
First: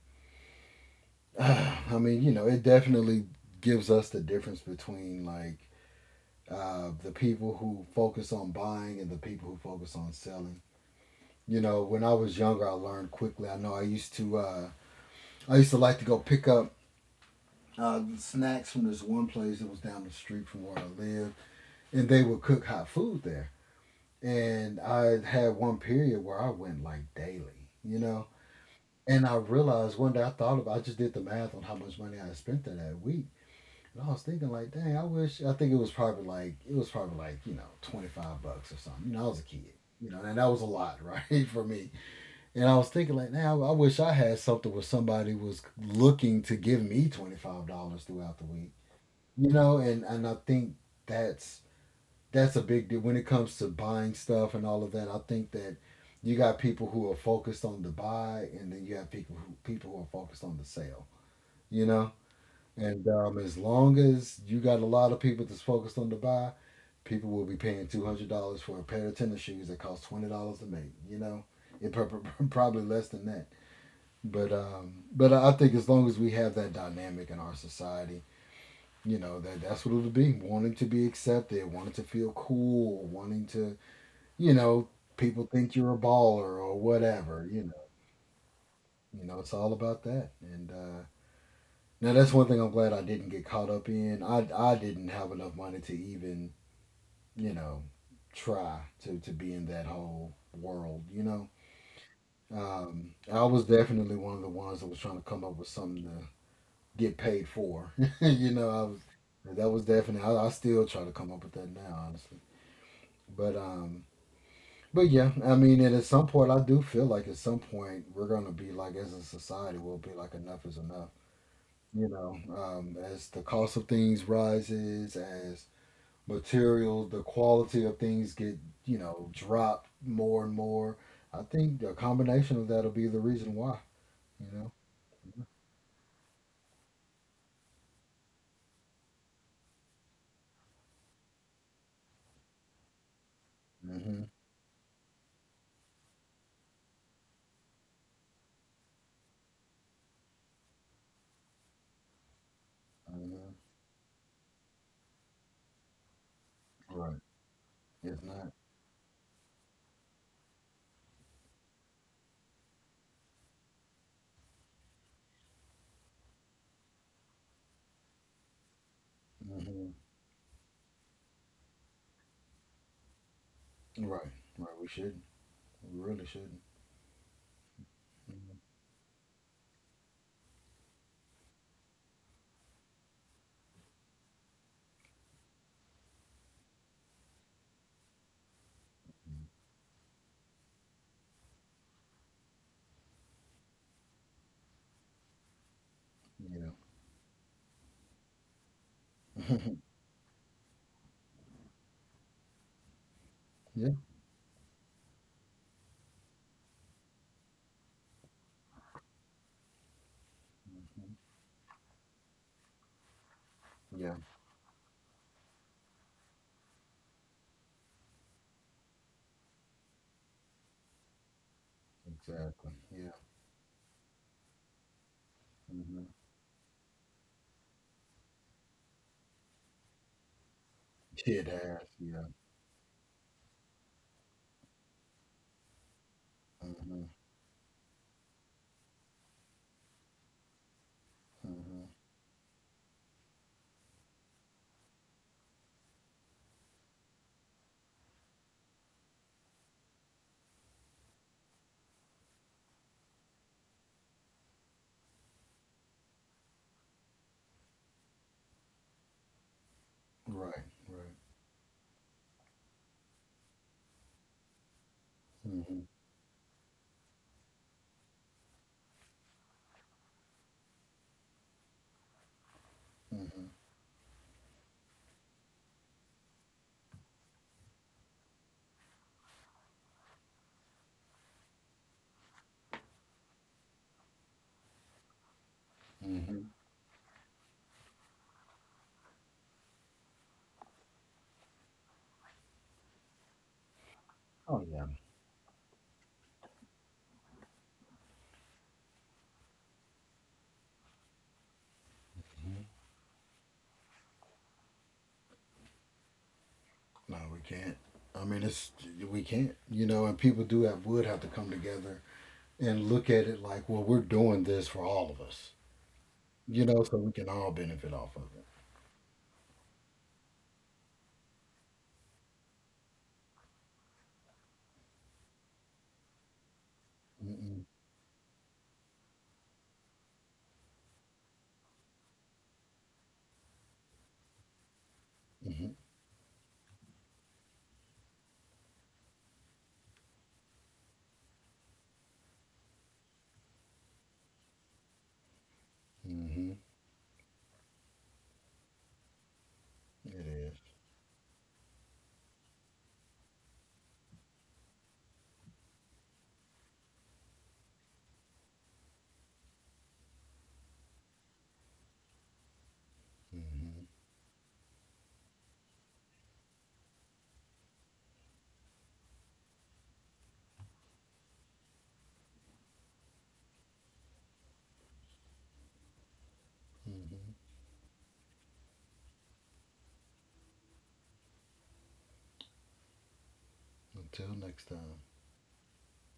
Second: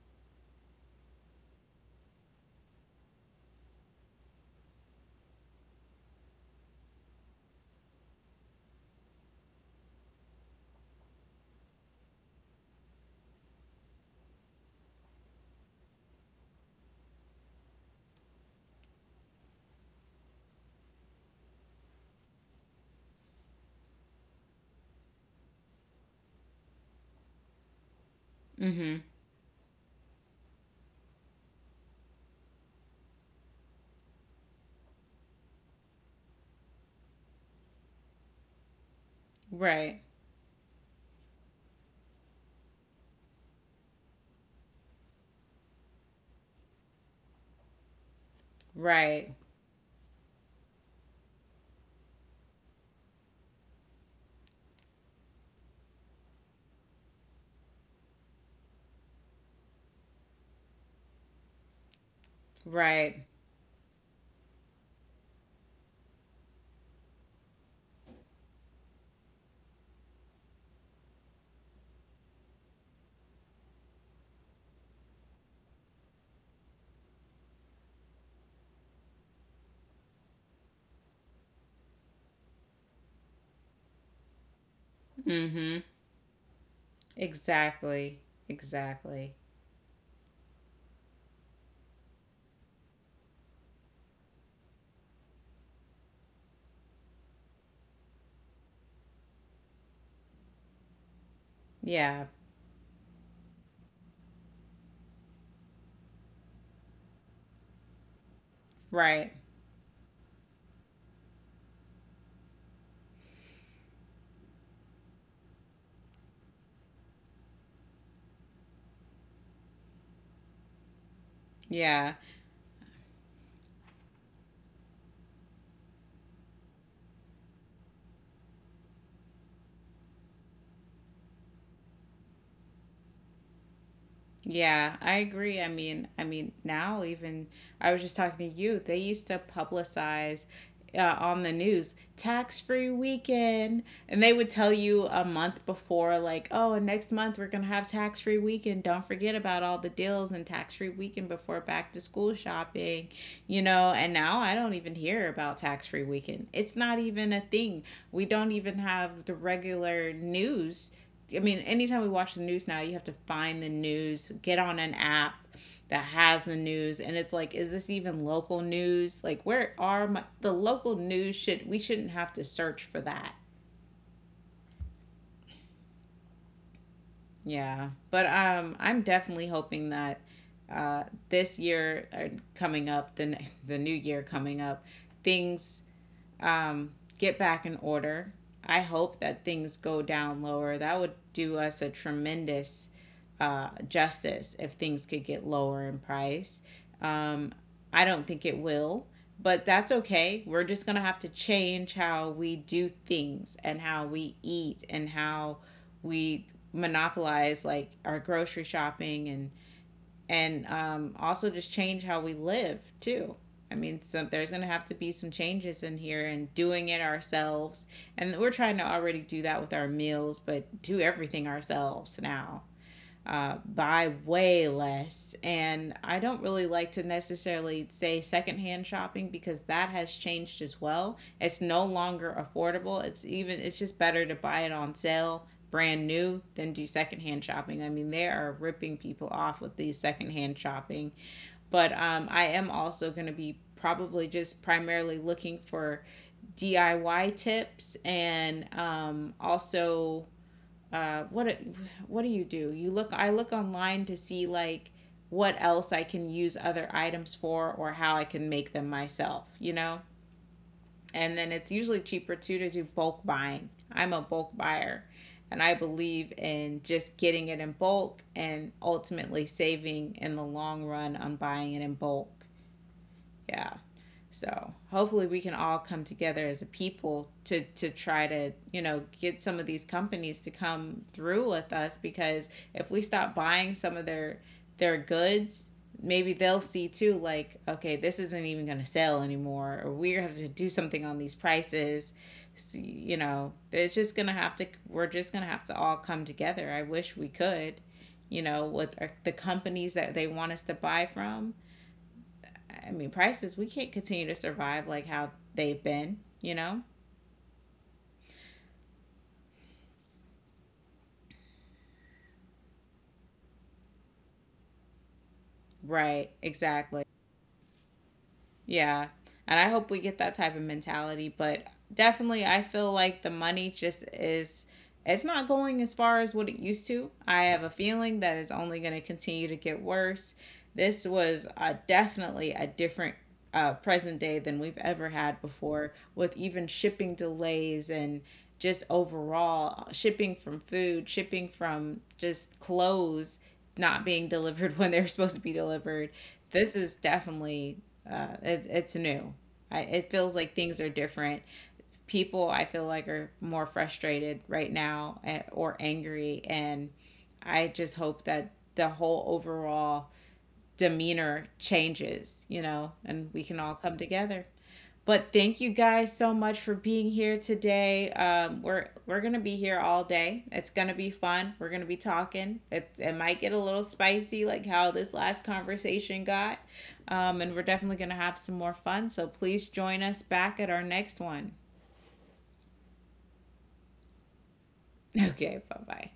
I mean, you know, it definitely gives us the difference between like uh, the people who focus on buying and the people who focus on selling. You know, when I was younger, I learned quickly. I know I used to, uh, I used to like to go pick up uh, snacks from this one place that was down the street from where I lived, and they would cook hot food there. And I had one period where I went like daily, you know.
Mm-hmm.
And I realized one day I thought about, I just did the math on how much money I had spent there that week. And I was thinking like, dang, I wish. I think it was probably like it was probably like you know twenty five bucks or something. You know, I was a kid.
Right.
You know, and that was a lot, right, for me. And I was thinking like, now I wish I had something where somebody was looking to give me twenty five dollars throughout the week.
Right.
You know, and and I think that's that's a big deal when it comes to buying stuff and all of that. I think that you got people who are focused on the buy, and then you have people who people who are focused on the sale. You know, and
Right.
um, as long as you got a lot of people that's focused on the buy, people will be paying two hundred dollars for a pair of tennis shoes that cost twenty dollars to make. You know, it prob- probably less than that. But um, but I think as long as we have that dynamic in our society, you know that that's what it'll be. Wanting to be accepted, wanting to feel cool, wanting to you know people think
Mm-hmm.
you're a baller or whatever. You know,
Exactly.
you
Exactly.
know it's all about that. And uh, now that's one thing I'm glad I didn't get caught up in. I I didn't have enough money to even you know try to to be in that whole world. You know,
Yeah.
um, I was definitely one of the ones that was trying to come up with something to get paid for. You know, I was
Right.
that was definitely. I, I still try to come up with that now, honestly. But um but yeah, I mean and at some point I do feel like at some point we're gonna be like as a society we'll be like enough is enough. You
Yeah.
know, um as the cost of things rises, as material, the quality of things get, you know, dropped more and more. I think a combination of that'll be the reason why, you know.
Yeah, I agree. I mean, I mean, now even I was just talking to you. They used to publicize uh, on the news tax-free weekend, and
Mm-hmm.
they would tell you a month before, like, oh, and next month we're gonna have tax-free weekend. Don't forget about all the deals and tax-free weekend before back to school shopping,
Hmm.
you know. And now I don't even hear about tax-free weekend. It's not
Right.
even a thing.
It's
We don't
not.
even have the regular news. I mean, anytime we watch the news now, you have to find the news, get on an app that has the news, and it's like, is this even local news? Like, where
Hmm.
are my the local news? Should we shouldn't have to search for that?
Right. Right. We should We really should.
Yeah, but um, I'm definitely hoping that uh, this year uh, coming up, the the new year coming up, things um, get back in order. I hope that things go down lower. That would do us a tremendous uh, justice if things could get lower in price.
Yeah.
Um, I don't think it will, but that's okay. We're just going to have to change how we do things and
Yeah.
how we eat and how we monopolize, like, our grocery shopping, and and
Mhm.
um, also just change how we live too. I mean,
Yeah.
some, there's going to have to be some changes in here and doing it ourselves. And we're trying to already do that with our meals, but do everything ourselves now,
Exactly. Yeah.
uh, buy way less. And
Hmm.
I don't really like to necessarily say secondhand shopping because that has changed as well.
It
It's no
has. Yeah.
longer affordable. It's even, it's just better to buy it on sale brand new than do
Hmm.
secondhand shopping. I mean, they are ripping people off with these secondhand shopping.
Hmm.
But um, I am also going to be probably just primarily looking for D I Y tips, and um, also uh, what what do you do? You look. I look online to see like what else I can use other items for or how I can make them myself, you know.
Right. Right.
And then it's usually cheaper too to do bulk buying. I'm a bulk buyer. And I
Hmm.
believe in just getting it in bulk and ultimately saving in the long run on buying it in bulk.
Hmm.
Yeah. So hopefully we can all come together as a people to to try to, you know, get some of these companies to come through with us, because if we stop buying some of their their goods, maybe
Hmm.
they'll see too, like, okay, this isn't even going to sell anymore, or we have to do something on these prices. So, you know, it's just going to have
Oh
to
yeah.
we're just going to have to all come together. I wish we could, you know, with our, the companies that they want us to buy from.
Hmm.
I mean, prices, we can't continue to survive like how they've been, you know?
No, we can't. I mean, it's, we can't. You know, and people do have would have to come together and look at it like, well, we're doing this for all of us.
Right,
You know, so
exactly.
we can all benefit off of it.
Yeah. And I hope we get that type of mentality. But definitely, I feel like the money just is, it's not going as far as what it used to. I have
Mm-mm.
a feeling that it's only going to continue to get worse. This was uh, definitely a different uh, present day than we've ever had
Mm-hmm.
before, with even shipping delays and just overall shipping from food, shipping from just clothes not being delivered when they're supposed to be delivered.
Mm-hmm.
This is definitely uh, it, it's new. I, it
It
feels like
is.
things are different. People, I feel like, are more frustrated right now, eh, or angry, and I just hope that the whole overall demeanor changes, you know, and we can all
Mm-hmm.
come together. But thank you guys so much for being here today. Um, we're we're gonna be here all day. It's gonna be fun. We're gonna be talking. It, it might get a little spicy, like how this last conversation got.
Mm-hmm.
Um, and we're definitely gonna have some more fun. So please join us back at our next one.
Until next time.
Okay, bye bye.